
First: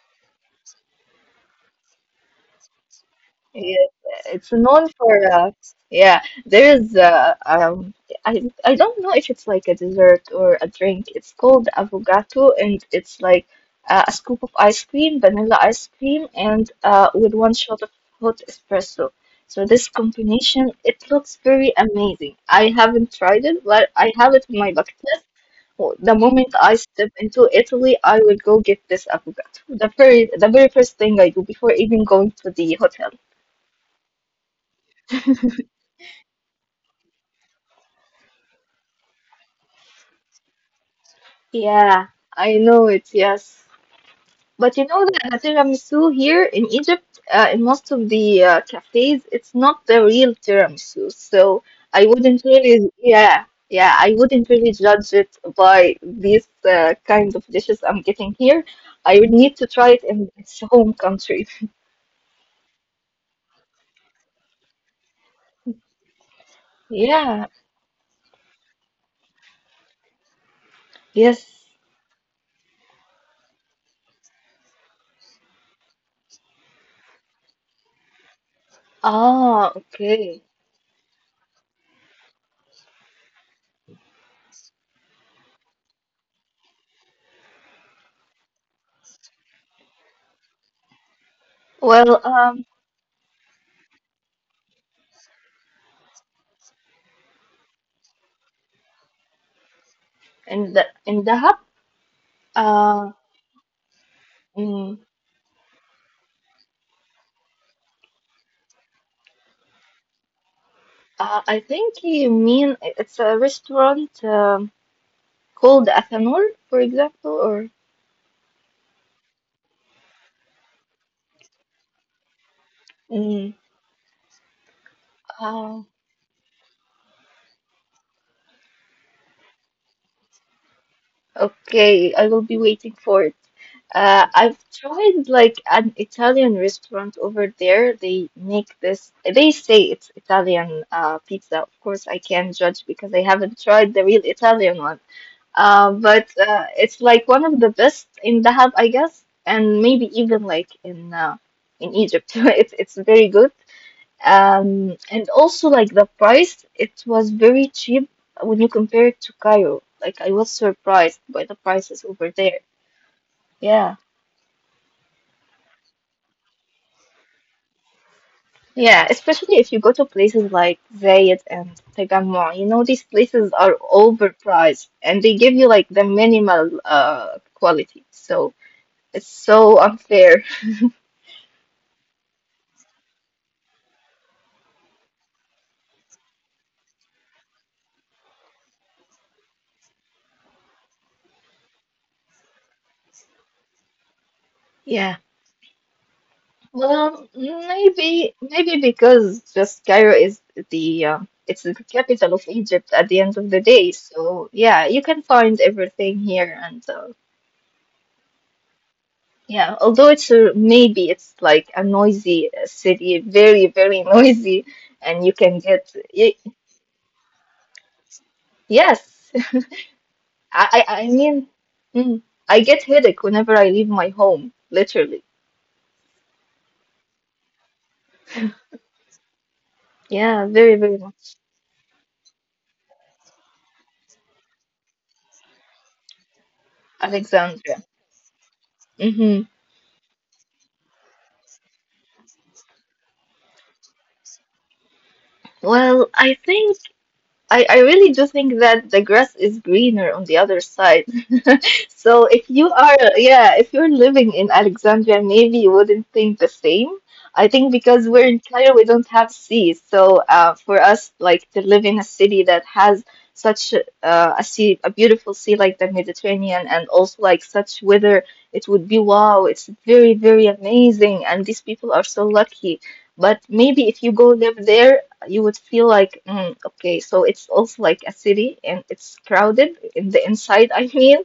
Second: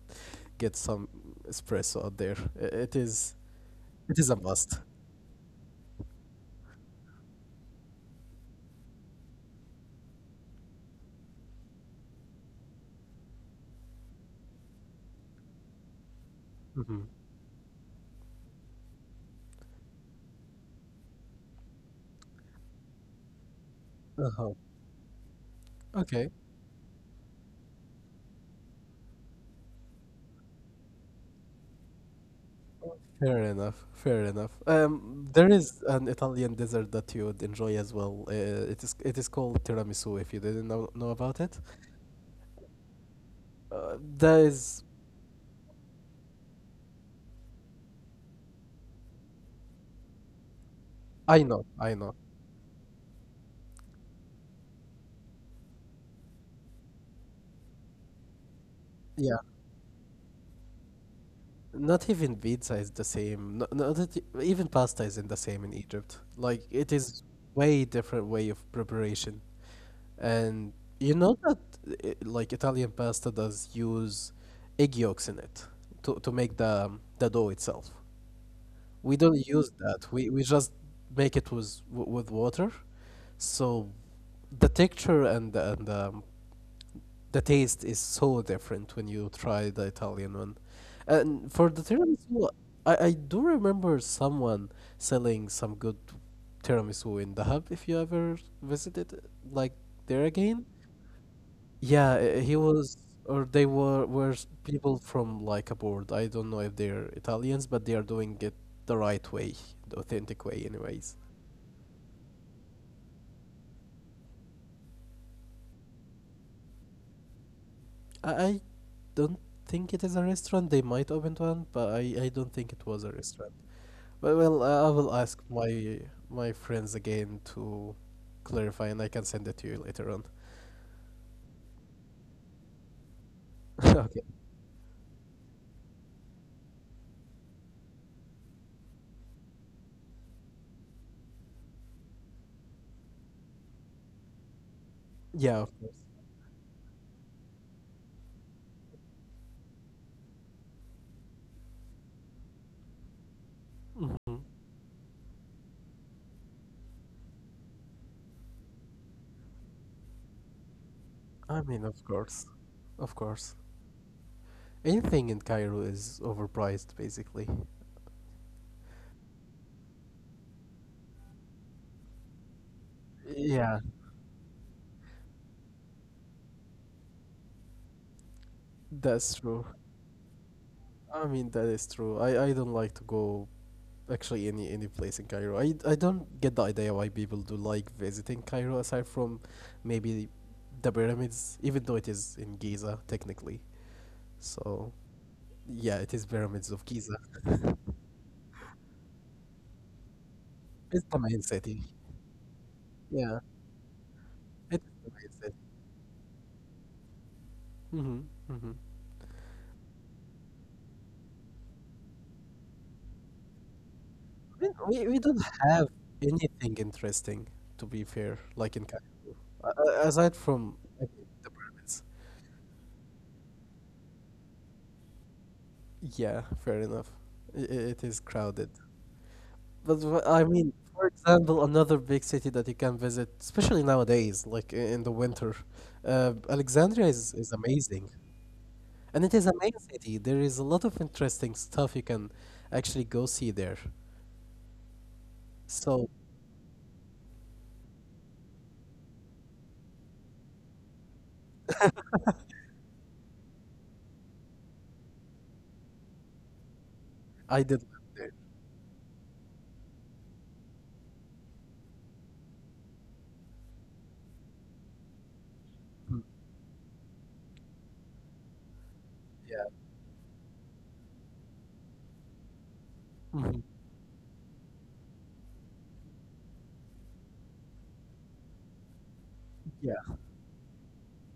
[SPEAKER 2] get some espresso out there.
[SPEAKER 1] Yeah,
[SPEAKER 2] It is a
[SPEAKER 1] it's
[SPEAKER 2] must.
[SPEAKER 1] known for yeah. There's I don't know if it's like a dessert or a drink. It's called avocado, and it's like a scoop of ice cream, vanilla ice cream, and
[SPEAKER 2] Hmm.
[SPEAKER 1] with one shot of hot espresso. So this combination, it looks very amazing. I haven't tried it, but I have it
[SPEAKER 2] Uh-huh.
[SPEAKER 1] in my bucket list. Well, the
[SPEAKER 2] Okay,
[SPEAKER 1] moment I step into Italy, I will go get this avocado. The very first thing I do before even going to the hotel.
[SPEAKER 2] fair enough, fair enough. There is an Italian dessert that you would enjoy as well. It is called tiramisu, if you didn't know about it.
[SPEAKER 1] Yeah, I know it, yes.
[SPEAKER 2] Uh, that
[SPEAKER 1] But you
[SPEAKER 2] is,
[SPEAKER 1] know that the tiramisu here in Egypt, in most of the cafes, it's not the real tiramisu.
[SPEAKER 2] I
[SPEAKER 1] So
[SPEAKER 2] know,
[SPEAKER 1] I
[SPEAKER 2] I know.
[SPEAKER 1] wouldn't really, yeah, yeah, I wouldn't really judge it by these kind of dishes I'm getting here. I would
[SPEAKER 2] Yeah.
[SPEAKER 1] need to try it in its home country.
[SPEAKER 2] Not even pizza is the same. Not, not that y- even pasta isn't the same in Egypt. Like, it is
[SPEAKER 1] Yeah,
[SPEAKER 2] way different way of preparation. And you know
[SPEAKER 1] yes.
[SPEAKER 2] that Italian pasta does use egg yolks in it to make the dough itself. We don't
[SPEAKER 1] Ah,
[SPEAKER 2] use that. We
[SPEAKER 1] okay.
[SPEAKER 2] we just make it with with water. So the texture and the taste is so different when you try the Italian one. And for the
[SPEAKER 1] Well,
[SPEAKER 2] tiramisu, I do remember someone selling some good tiramisu in the hub. If you ever visited like there
[SPEAKER 1] in
[SPEAKER 2] again.
[SPEAKER 1] the in Dahab,
[SPEAKER 2] Yeah, he was
[SPEAKER 1] uh,
[SPEAKER 2] or they were
[SPEAKER 1] mm,
[SPEAKER 2] people from like abroad. I don't know if they're Italians, but they are doing it the right way, the authentic way anyways.
[SPEAKER 1] I think you mean it's a restaurant called Athanor, for example, or
[SPEAKER 2] I don't think it is a restaurant. They might open one, but I don't think it was a
[SPEAKER 1] mm,
[SPEAKER 2] restaurant. But well, I will ask
[SPEAKER 1] uh,
[SPEAKER 2] my friends again to clarify, and I can send it to you later on.
[SPEAKER 1] okay, I will be waiting for it.
[SPEAKER 2] <laughs> Okay.
[SPEAKER 1] I've tried like an Italian restaurant over there. They make this, they say it's Italian pizza. Of course, I can't judge because I haven't tried the real Italian one.
[SPEAKER 2] Yeah, of
[SPEAKER 1] Uh,
[SPEAKER 2] course.
[SPEAKER 1] but uh, it's like one of the best in Dahab, I guess, and maybe even like in Egypt. <laughs> It's very good.
[SPEAKER 2] Hmm.
[SPEAKER 1] And also like the price, it was very cheap when you compare it to Cairo. Like I was surprised by the
[SPEAKER 2] I mean,
[SPEAKER 1] prices
[SPEAKER 2] of
[SPEAKER 1] over
[SPEAKER 2] course,
[SPEAKER 1] there.
[SPEAKER 2] of course.
[SPEAKER 1] Yeah.
[SPEAKER 2] Anything in Cairo is overpriced, basically.
[SPEAKER 1] Yeah, especially if you go to places like Zayed and Tagamwa, you know, these places are
[SPEAKER 2] Yeah,
[SPEAKER 1] overpriced and they give you like the minimal quality. So it's
[SPEAKER 2] that's true.
[SPEAKER 1] so unfair. <laughs>
[SPEAKER 2] I mean, that is true. I don't like to go actually any place in Cairo. I don't get the idea why people do like visiting Cairo aside from maybe the pyramids, even though it is in Giza technically. So
[SPEAKER 1] Yeah.
[SPEAKER 2] yeah, it is pyramids of Giza.
[SPEAKER 1] Well, maybe maybe because just Cairo is the
[SPEAKER 2] It's the main
[SPEAKER 1] it's the
[SPEAKER 2] city.
[SPEAKER 1] capital of Egypt at the end
[SPEAKER 2] Yeah,
[SPEAKER 1] of the day. So yeah,
[SPEAKER 2] it's
[SPEAKER 1] you
[SPEAKER 2] the
[SPEAKER 1] can
[SPEAKER 2] main city.
[SPEAKER 1] find everything here, and
[SPEAKER 2] Mm-hmm. Mm-hmm.
[SPEAKER 1] yeah, although it's a, maybe it's like a noisy city, very very <laughs> noisy,
[SPEAKER 2] We, we
[SPEAKER 1] and you
[SPEAKER 2] don't
[SPEAKER 1] can get
[SPEAKER 2] have
[SPEAKER 1] y
[SPEAKER 2] anything interesting, to be fair, like in Cairo.
[SPEAKER 1] yes,
[SPEAKER 2] Aside from,
[SPEAKER 1] I I,
[SPEAKER 2] I
[SPEAKER 1] I
[SPEAKER 2] mean, the
[SPEAKER 1] mean,
[SPEAKER 2] pyramids.
[SPEAKER 1] mm, I get headache whenever I leave my home, literally.
[SPEAKER 2] Yeah, fair enough. I- i- it is crowded. But I
[SPEAKER 1] Yeah,
[SPEAKER 2] mean,
[SPEAKER 1] very very
[SPEAKER 2] for
[SPEAKER 1] much.
[SPEAKER 2] example, another big city that you can visit, especially nowadays, like in the winter, Alexandria is
[SPEAKER 1] Alexandria.
[SPEAKER 2] amazing. And it is
[SPEAKER 1] Mm-hmm.
[SPEAKER 2] a main city. There is a lot of interesting stuff you can actually go see there. So
[SPEAKER 1] Well, I think. I really do think that the grass is greener on the other side. <laughs> So if you are, yeah, if you're living in Alexandria, maybe you wouldn't think the same. I
[SPEAKER 2] I
[SPEAKER 1] think
[SPEAKER 2] did live
[SPEAKER 1] because
[SPEAKER 2] there.
[SPEAKER 1] we're in Cairo, we don't have sea. So for us, like to live in a city that has such a sea, a beautiful sea like the
[SPEAKER 2] Mm.
[SPEAKER 1] Mediterranean, and also like such weather, it would be wow.
[SPEAKER 2] Yeah.
[SPEAKER 1] It's very, very amazing, and these people are so lucky. But
[SPEAKER 2] Mhm.
[SPEAKER 1] maybe if you go live there, you would feel like, mm, okay, so it's also like a city and it's crowded
[SPEAKER 2] Yeah.
[SPEAKER 1] in the inside, <laughs> I mean.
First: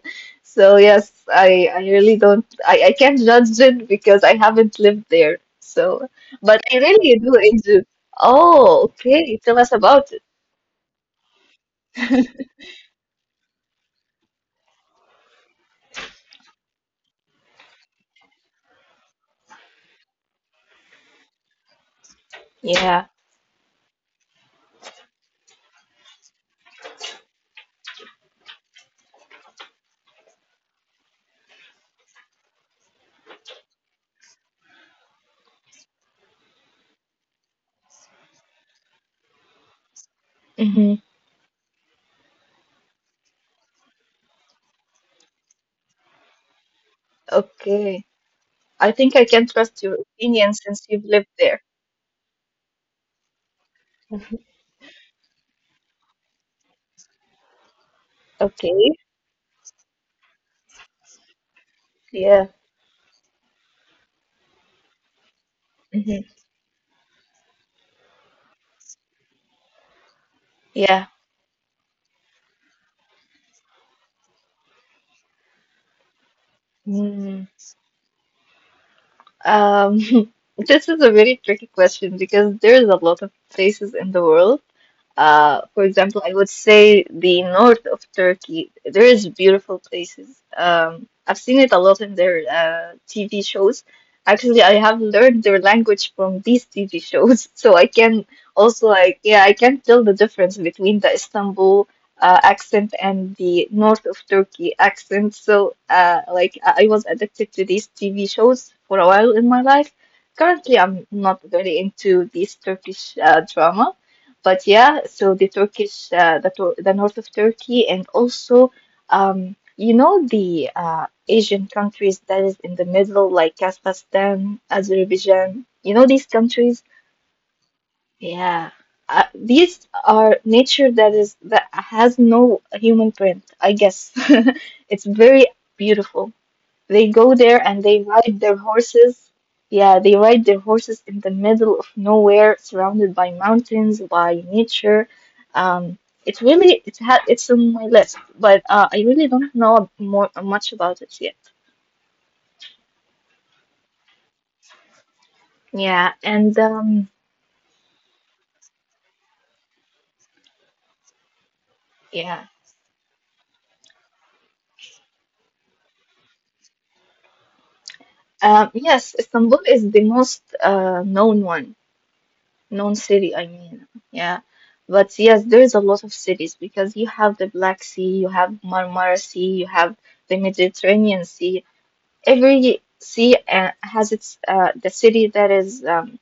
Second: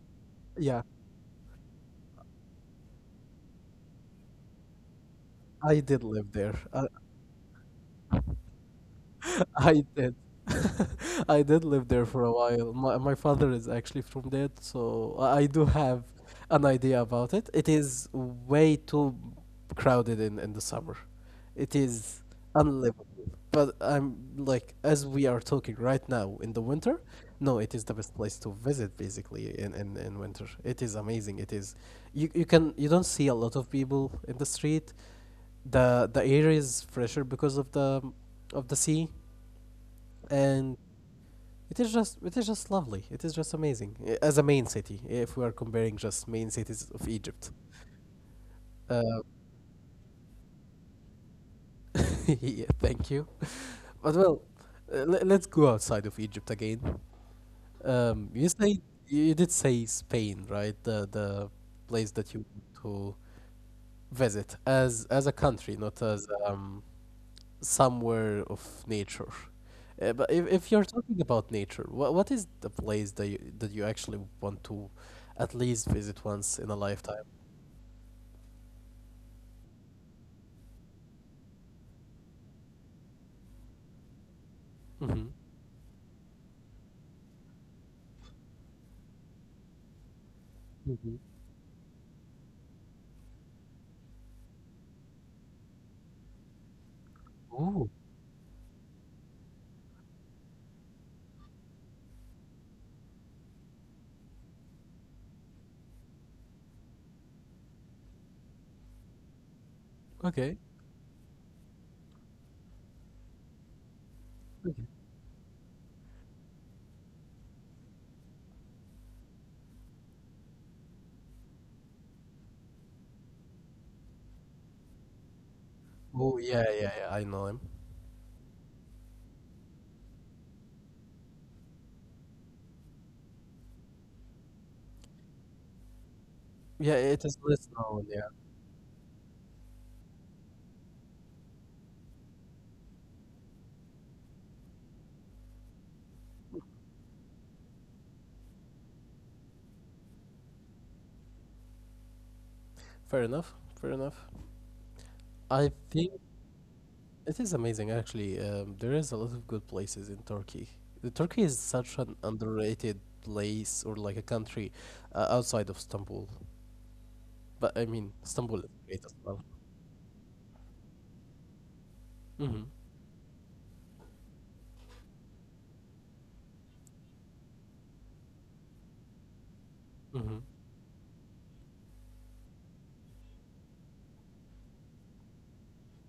[SPEAKER 1] So
[SPEAKER 2] Yeah.
[SPEAKER 1] yes, I really don't I can't judge it because I haven't lived there.
[SPEAKER 2] I
[SPEAKER 1] So,
[SPEAKER 2] did live there.
[SPEAKER 1] but I really do enjoy. Oh, okay.
[SPEAKER 2] <laughs>
[SPEAKER 1] Tell us
[SPEAKER 2] I did.
[SPEAKER 1] about it.
[SPEAKER 2] <laughs> I did live there for a while. My father is actually from there, so I do have an idea about it. It is way too crowded in the summer. It is unlivable.
[SPEAKER 1] Yeah.
[SPEAKER 2] But I'm like, as we are talking right now in the winter, no, it is the best place to visit basically in, in winter. It is amazing. It is you can you don't see a lot of people in the street. The the air is fresher because of the sea and
[SPEAKER 1] Hmm.
[SPEAKER 2] it is just lovely. It is just amazing eh, as a main city. If we are comparing just main cities of Egypt,
[SPEAKER 1] Okay. I
[SPEAKER 2] uh,
[SPEAKER 1] think I can trust your opinion since you've lived there.
[SPEAKER 2] <laughs> yeah, thank you. <laughs> But well,
[SPEAKER 1] <laughs>
[SPEAKER 2] let's go outside of Egypt again. Um, you say
[SPEAKER 1] Okay.
[SPEAKER 2] you did say Spain, right? The place that
[SPEAKER 1] Yeah.
[SPEAKER 2] you want to visit as a country, not
[SPEAKER 1] Hmm.
[SPEAKER 2] as somewhere of nature. But if you're talking about nature, what is the place that you actually want to at least visit once in a lifetime?
[SPEAKER 1] Yeah. Um, <laughs> this is a very tricky question because there's a lot of places in the world.
[SPEAKER 2] Mm-hmm.
[SPEAKER 1] For example, I would say the north of Turkey. There is beautiful places.
[SPEAKER 2] Mm-hmm.
[SPEAKER 1] I've seen it a lot in their TV shows. Actually, I have learned their language from these TV shows, <laughs> so I
[SPEAKER 2] Oh,
[SPEAKER 1] can also like yeah, I can tell the difference between the Istanbul accent and the north of Turkey accent. So like I was addicted to these TV shows for a while in my life.
[SPEAKER 2] okay.
[SPEAKER 1] Currently, I'm not very into these Turkish drama, but yeah,
[SPEAKER 2] Okay.
[SPEAKER 1] so the Turkish, the north of Turkey, and also, you know, the Asian countries that is in the middle, like Kazakhstan, Azerbaijan, you know, these
[SPEAKER 2] Oh yeah,
[SPEAKER 1] countries.
[SPEAKER 2] yeah, yeah. I know him.
[SPEAKER 1] Yeah. These are nature that is that has no human print, I guess. <laughs> It's very beautiful.
[SPEAKER 2] Yeah,
[SPEAKER 1] They
[SPEAKER 2] it
[SPEAKER 1] go
[SPEAKER 2] is
[SPEAKER 1] there
[SPEAKER 2] less
[SPEAKER 1] and they
[SPEAKER 2] known. Yeah.
[SPEAKER 1] ride their horses. Yeah, they ride their horses in the middle of nowhere, surrounded by mountains, by nature. Um, it's really it's had it's on my list, but I really don't know more much about it yet.
[SPEAKER 2] Fair enough. Fair enough. I
[SPEAKER 1] Yeah,
[SPEAKER 2] think
[SPEAKER 1] and
[SPEAKER 2] it is amazing actually. There is a lot of good places in Turkey. The Turkey is such an
[SPEAKER 1] yeah,
[SPEAKER 2] underrated place or like a country outside of Istanbul. But I mean, Istanbul is great
[SPEAKER 1] yes,
[SPEAKER 2] as well.
[SPEAKER 1] Istanbul is the most known one,
[SPEAKER 2] Mhm,
[SPEAKER 1] known city. I mean, yeah. But yes, there's a lot of cities because you have the Black Sea, you have Marmara Sea, you have the
[SPEAKER 2] mhm.
[SPEAKER 1] Mediterranean Sea, every sea has its the city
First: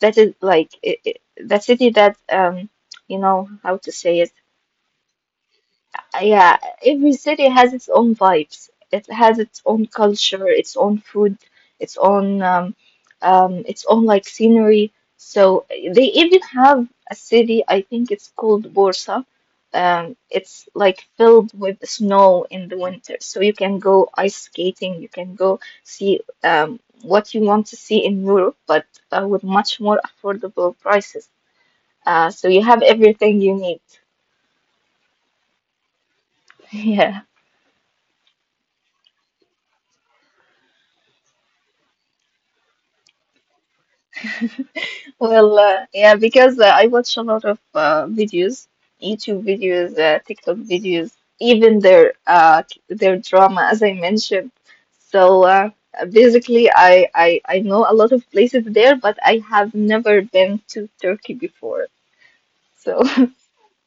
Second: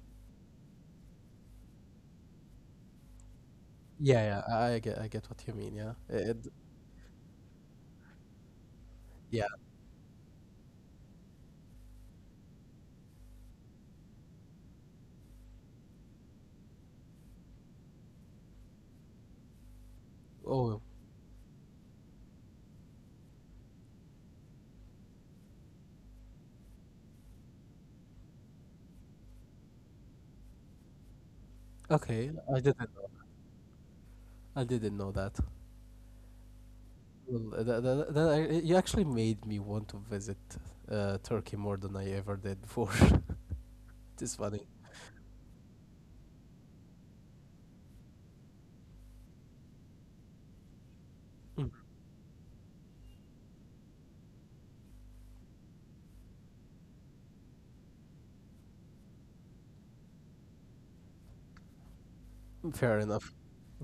[SPEAKER 1] that is like I the city that you know how to say it
[SPEAKER 2] Yeah, yeah, I get what you mean, yeah. It
[SPEAKER 1] yeah, every city has its own vibes. It has
[SPEAKER 2] yeah.
[SPEAKER 1] its own culture, its own food, its own um, its own like scenery. So they even have a city. I think it's called Bursa. It's
[SPEAKER 2] Oh,
[SPEAKER 1] like filled with snow in the winter, so you can go ice skating. You can go see what you want to see in Europe, but with much more affordable prices.
[SPEAKER 2] okay.
[SPEAKER 1] So
[SPEAKER 2] I
[SPEAKER 1] you have
[SPEAKER 2] didn't know.
[SPEAKER 1] everything you need. <laughs>
[SPEAKER 2] I didn't know that.
[SPEAKER 1] Yeah.
[SPEAKER 2] Well, you actually made me want to visit Turkey more than I ever did before. <laughs> It's funny.
[SPEAKER 1] Well, yeah, because I watch a lot of videos, YouTube videos, TikTok videos, even their drama, as I mentioned. So basically, I know a lot of places there, but I have never been to Turkey before.
[SPEAKER 2] Fair
[SPEAKER 1] So
[SPEAKER 2] enough.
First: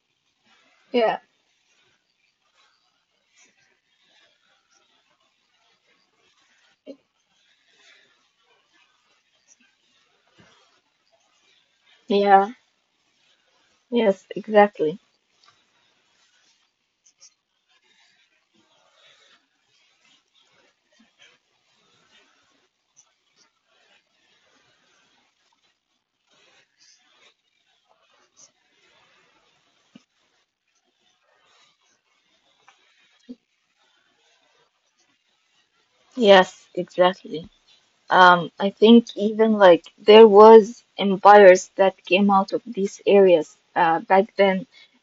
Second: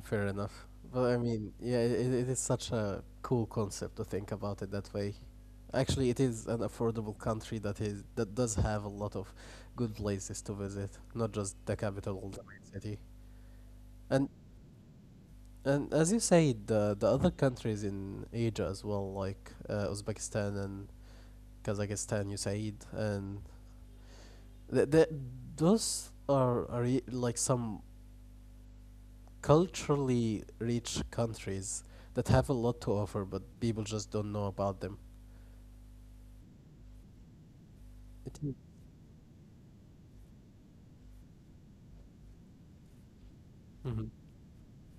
[SPEAKER 2] Fair enough. But I
[SPEAKER 1] <laughs> yeah,
[SPEAKER 2] mean, yeah, it is such a cool concept to think about it that way. Actually, it is an affordable country that does have a lot of good places to visit, not just the capital or the
[SPEAKER 1] yeah,
[SPEAKER 2] main city.
[SPEAKER 1] yes,
[SPEAKER 2] And
[SPEAKER 1] exactly,
[SPEAKER 2] and as you say, the other countries in Asia as well, like Uzbekistan and Kazakhstan, you said, and th- th- those are like some culturally rich countries that have a lot to offer, but people just don't know about them.
[SPEAKER 1] yes, exactly.
[SPEAKER 2] It is.
[SPEAKER 1] I think even like there was empires that came out of these areas
[SPEAKER 2] Mm-hmm.
[SPEAKER 1] back then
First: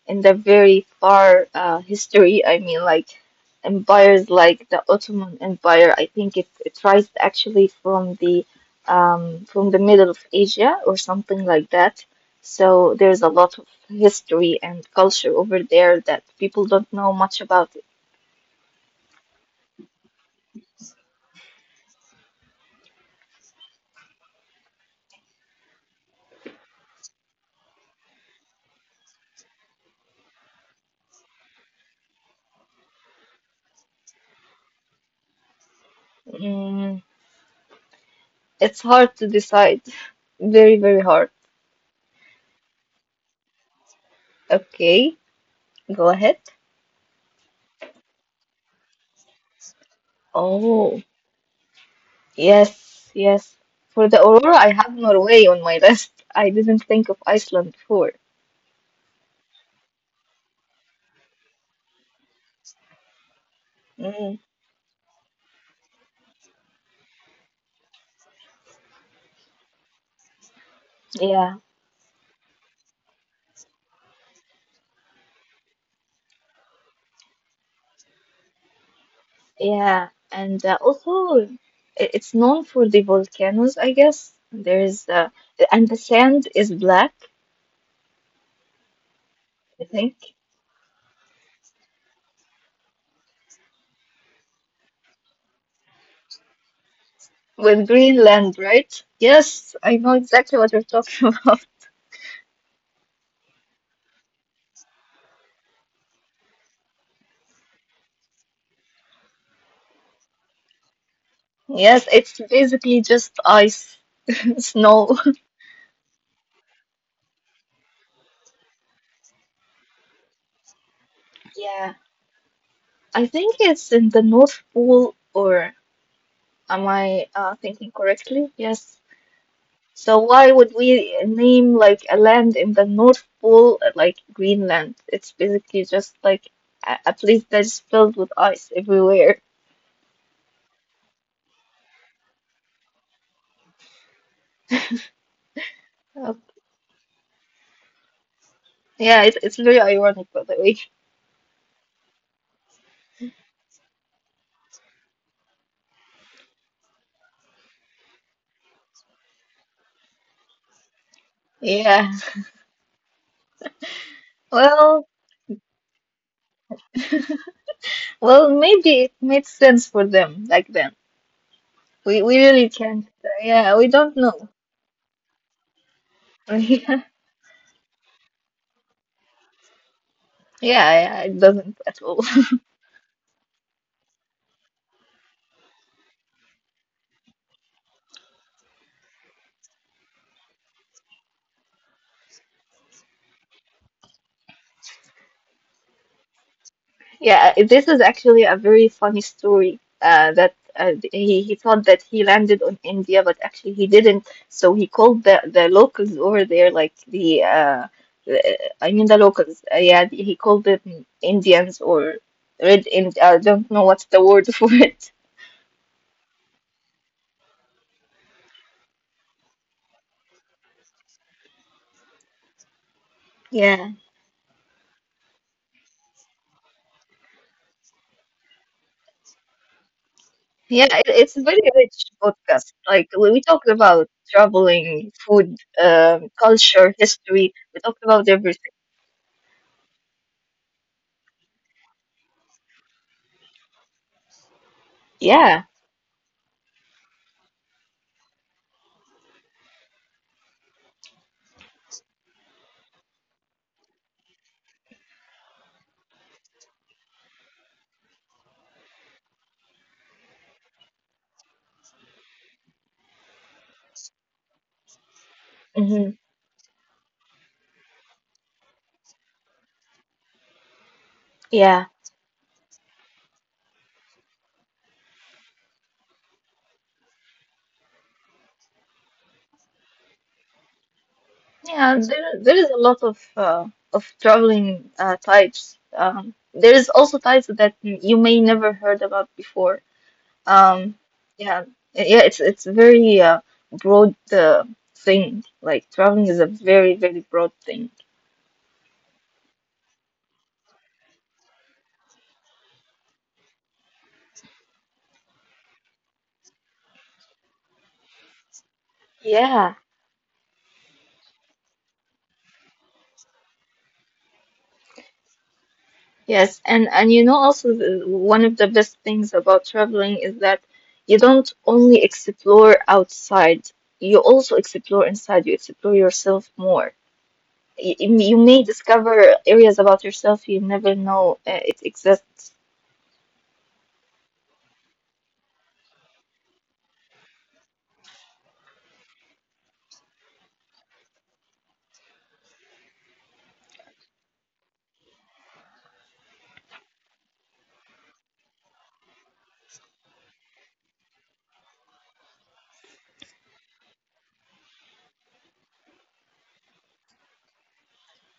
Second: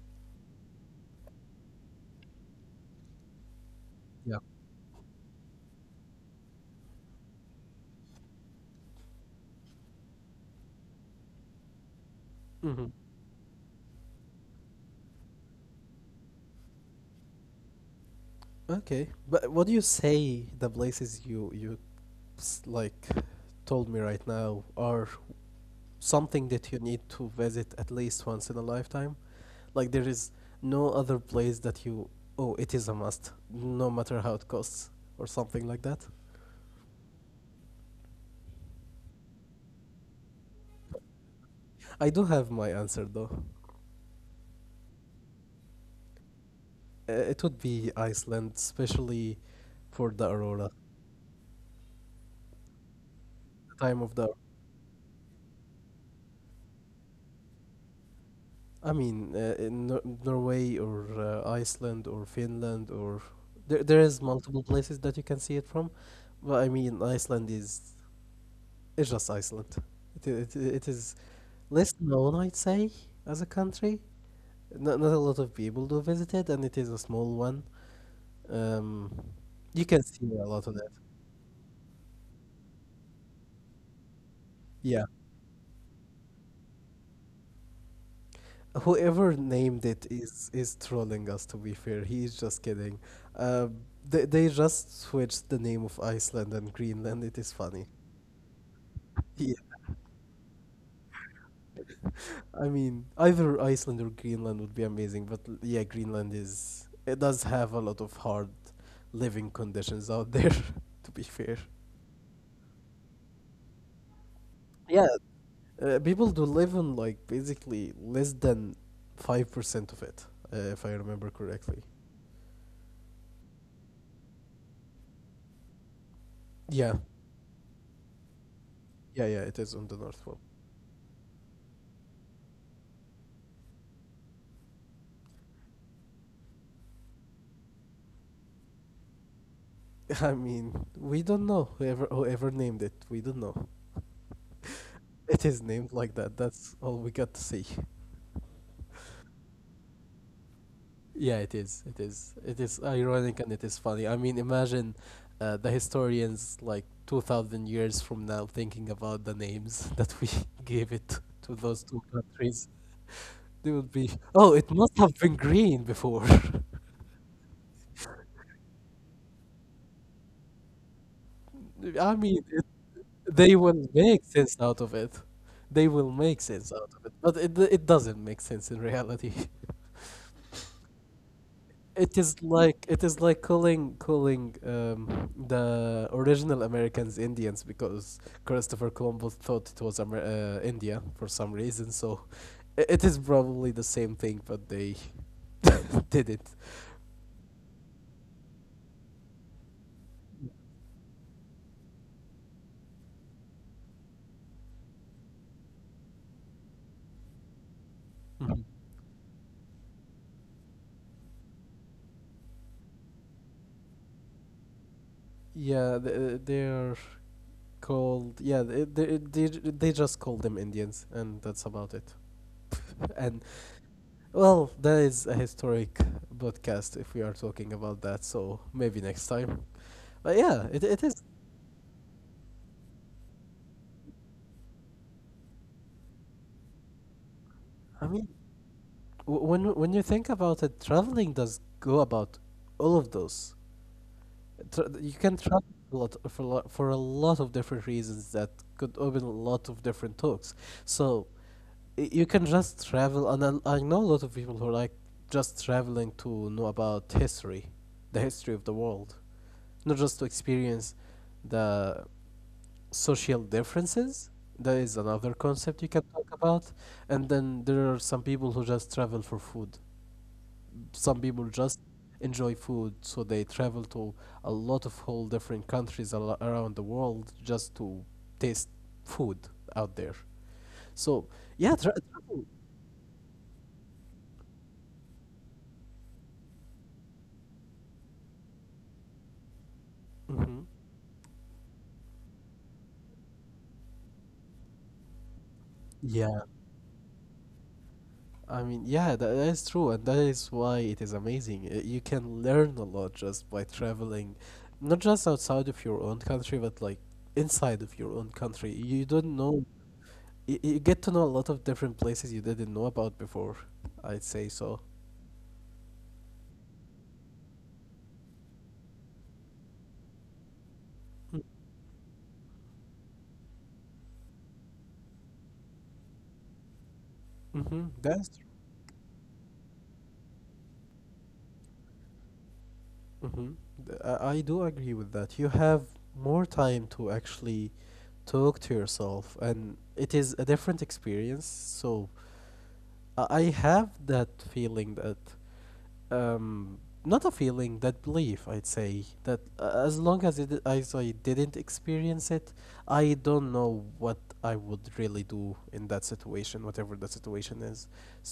[SPEAKER 1] in the very far history. I mean, like empires
[SPEAKER 2] Yeah.
[SPEAKER 1] like the Ottoman Empire. I think it it rises actually from the middle of Asia or something like that. So
[SPEAKER 2] Mm-hmm.
[SPEAKER 1] there's a lot of history and culture over there that people don't know much about.
[SPEAKER 2] Okay, but what do you say the places like told me right now are something that you need to visit at least once in a lifetime? Like there is no other place that you oh it is a must, no matter how it costs or something like that.
[SPEAKER 1] Mm, it's hard to decide. <laughs> Very, very hard.
[SPEAKER 2] I do have my answer though.
[SPEAKER 1] Okay. Go ahead.
[SPEAKER 2] It would be Iceland, especially for the aurora,
[SPEAKER 1] Oh, yes, yes.
[SPEAKER 2] the time
[SPEAKER 1] For
[SPEAKER 2] of
[SPEAKER 1] the
[SPEAKER 2] the.
[SPEAKER 1] Aurora, I have Norway on my list. I didn't think of Iceland before.
[SPEAKER 2] I mean, in Norway or Iceland or Finland or there is
[SPEAKER 1] Mm,
[SPEAKER 2] multiple places that you can see it from, but I mean, Iceland is it's just Iceland. It is
[SPEAKER 1] yeah,
[SPEAKER 2] less known, I'd say, as a country. Not a lot of people do visit it, and it is a small one. Um, you can
[SPEAKER 1] yeah.
[SPEAKER 2] see a lot
[SPEAKER 1] And
[SPEAKER 2] of that.
[SPEAKER 1] also, it- it's known for the volcanoes, I guess.
[SPEAKER 2] Yeah.
[SPEAKER 1] There's and the sand is black,
[SPEAKER 2] Whoever
[SPEAKER 1] I
[SPEAKER 2] named it
[SPEAKER 1] think,
[SPEAKER 2] is trolling us. To be fair, he is just kidding. Uh, they just switched the name of Iceland and Greenland. It is
[SPEAKER 1] with
[SPEAKER 2] funny.
[SPEAKER 1] Greenland, right?
[SPEAKER 2] Yeah,
[SPEAKER 1] Yes, I know exactly what you're talking <laughs> about.
[SPEAKER 2] I mean either Iceland or Greenland would be amazing, but yeah, Greenland is it does have a lot of hard living conditions out there. <laughs> To be fair,
[SPEAKER 1] Yes, it's basically just ice, <laughs>
[SPEAKER 2] yeah,
[SPEAKER 1] snow.
[SPEAKER 2] people do live on like basically less than 5% of it, if I remember correctly.
[SPEAKER 1] Yeah, I think it's in the North Pole or. Am
[SPEAKER 2] Yeah,
[SPEAKER 1] I thinking correctly? Yes.
[SPEAKER 2] yeah, yeah. It is on the
[SPEAKER 1] So
[SPEAKER 2] North Pole.
[SPEAKER 1] why would we name like a land in the North Pole like Greenland? It's basically just like a place that's filled with ice everywhere.
[SPEAKER 2] <laughs> I mean, we don't know whoever named it. We don't know. It is named like that.
[SPEAKER 1] Okay.
[SPEAKER 2] That's all we got to say.
[SPEAKER 1] Yeah, it, it's very ironic, by the way.
[SPEAKER 2] Yeah, it is. It is. It is ironic and it is funny. I mean, imagine the historians like 2000 years from now thinking about the names <laughs> that we <laughs> gave it to those
[SPEAKER 1] Yeah.
[SPEAKER 2] two countries. They would be, "Oh, it
[SPEAKER 1] Well,
[SPEAKER 2] must have been green before." <laughs>
[SPEAKER 1] well, maybe it made sense for them back then.
[SPEAKER 2] I
[SPEAKER 1] We
[SPEAKER 2] mean,
[SPEAKER 1] really can't.
[SPEAKER 2] they
[SPEAKER 1] Yeah, we
[SPEAKER 2] will
[SPEAKER 1] don't
[SPEAKER 2] make
[SPEAKER 1] know.
[SPEAKER 2] sense out of it. They will make sense out of
[SPEAKER 1] <laughs>
[SPEAKER 2] it, but it doesn't make sense in reality. <laughs>
[SPEAKER 1] Yeah, yeah, it doesn't at all.
[SPEAKER 2] It is like calling the original Americans Indians because Christopher Columbus thought it was India for some reason. So it is probably the same thing, but they <laughs> did it.
[SPEAKER 1] Yeah, this is actually a very funny story. That He thought that he landed on India, but actually he didn't. So he called the locals over there, like the
[SPEAKER 2] Mhm.
[SPEAKER 1] I mean the locals. Yeah, he called them Indians or Red Ind. I don't know what's the word <laughs> for it.
[SPEAKER 2] Yeah, they are called. Yeah, they just call them Indians, and that's about it. <laughs> And
[SPEAKER 1] Yeah,
[SPEAKER 2] well, that is a historic podcast if we are talking about that. So maybe next time. But yeah, it
[SPEAKER 1] yeah,
[SPEAKER 2] it is.
[SPEAKER 1] it, it's a very rich podcast. Like we talked about traveling, food, culture, history. We talked
[SPEAKER 2] I mean,
[SPEAKER 1] about everything.
[SPEAKER 2] when you think about it, traveling does go about all of those. You can travel
[SPEAKER 1] Yeah.
[SPEAKER 2] a lot for a lot of different reasons that could open a lot of different talks. So you can just travel, and I know a lot of people who like just traveling to know about history, the history of the world, not just to experience the social differences. That is another concept you can
[SPEAKER 1] Mm-hmm.
[SPEAKER 2] talk about. And then there are some people who just travel for food. Some people just
[SPEAKER 1] Yeah.
[SPEAKER 2] enjoy food, so they travel to a lot of whole different countries around the world just to taste food out there. So yeah,
[SPEAKER 1] Yeah, there
[SPEAKER 2] travel.
[SPEAKER 1] there is a lot of traveling types. There is also types that you may never heard about before.
[SPEAKER 2] Hmm.
[SPEAKER 1] Um, yeah, yeah, it's very broad thing. Like traveling is
[SPEAKER 2] Yeah.
[SPEAKER 1] a very very broad thing.
[SPEAKER 2] I mean, yeah, that is true, and that is why it is amazing. You can learn a lot just by traveling, not just outside of your own country, but like inside of your own country. You don't know,
[SPEAKER 1] Yeah.
[SPEAKER 2] you get to know a lot of different places you didn't know about before. I'd say so.
[SPEAKER 1] Yes, and you know also the, one of the best things about traveling is that you don't only explore outside, you also explore inside. You explore yourself more. you,
[SPEAKER 2] Mm-hmm, that's
[SPEAKER 1] you
[SPEAKER 2] true.
[SPEAKER 1] may discover areas about yourself you never know it exists.
[SPEAKER 2] Mm-hmm. I do agree with that. You have more time to actually talk to yourself, and it is a different experience. So I have that feeling that. um Not a feeling that belief I'd say that as long as it as I didn't experience it, I don't know what I would really do in that situation, whatever the situation is.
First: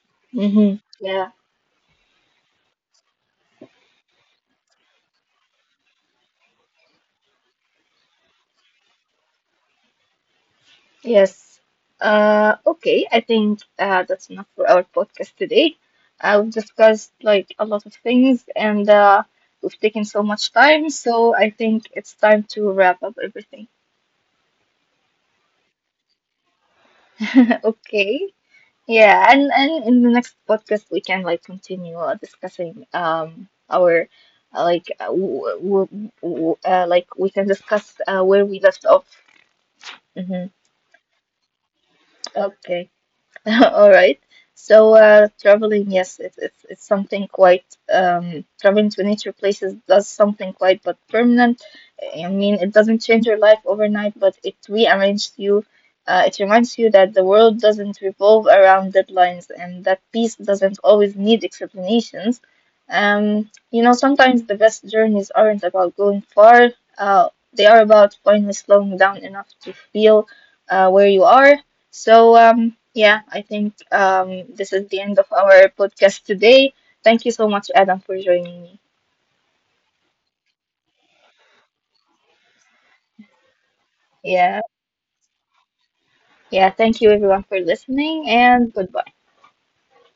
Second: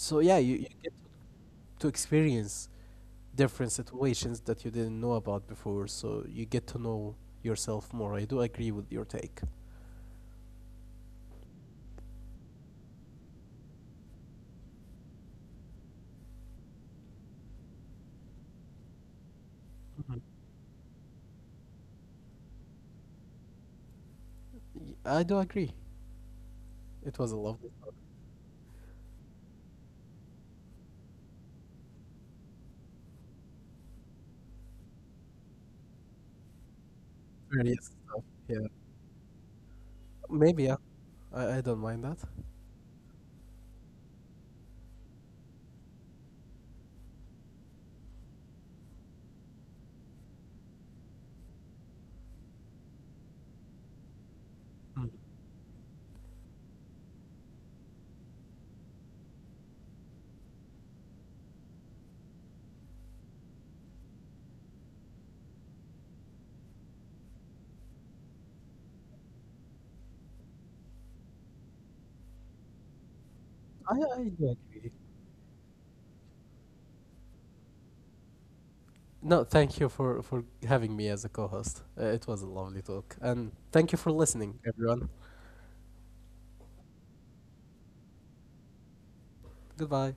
[SPEAKER 2] So yeah, you
[SPEAKER 1] Hmm.
[SPEAKER 2] get
[SPEAKER 1] Yeah.
[SPEAKER 2] to experience different situations that you didn't know about before, so you get to know yourself more. I do agree with your take.
[SPEAKER 1] Yes. Okay. I think that's enough for our podcast today. We've discussed like a lot of things, and we've taken
[SPEAKER 2] Mhm.
[SPEAKER 1] so much time. So I think it's time to wrap up everything.
[SPEAKER 2] I do agree it was a
[SPEAKER 1] <laughs>
[SPEAKER 2] lovely talk.
[SPEAKER 1] Okay. Yeah, and in the next podcast we can like continue discussing our like w w w like we can
[SPEAKER 2] Various
[SPEAKER 1] discuss
[SPEAKER 2] stuff, yeah,
[SPEAKER 1] where we left off.
[SPEAKER 2] maybe,
[SPEAKER 1] Mm-hmm.
[SPEAKER 2] yeah. I don't mind that.
[SPEAKER 1] Okay. <laughs> All right. So traveling, yes, it's something quite traveling to nature places does something quite but permanent. I mean, it doesn't change your life overnight, but it
[SPEAKER 2] Mm.
[SPEAKER 1] rearranges you. It reminds you that the world doesn't revolve around deadlines and that peace doesn't always need explanations. You know, sometimes the best journeys aren't about going far. Uh, they are about finally slowing down enough to feel where you are. So, yeah, I think
[SPEAKER 2] I do
[SPEAKER 1] this
[SPEAKER 2] agree.
[SPEAKER 1] is the end of our podcast today. Thank you so much, Adam, for joining me.
[SPEAKER 2] No, thank you for having me as a co-host. It was a lovely talk, and thank you for listening,
[SPEAKER 1] Yeah,
[SPEAKER 2] everyone.
[SPEAKER 1] yeah, thank you everyone for listening, and goodbye.
[SPEAKER 2] Goodbye.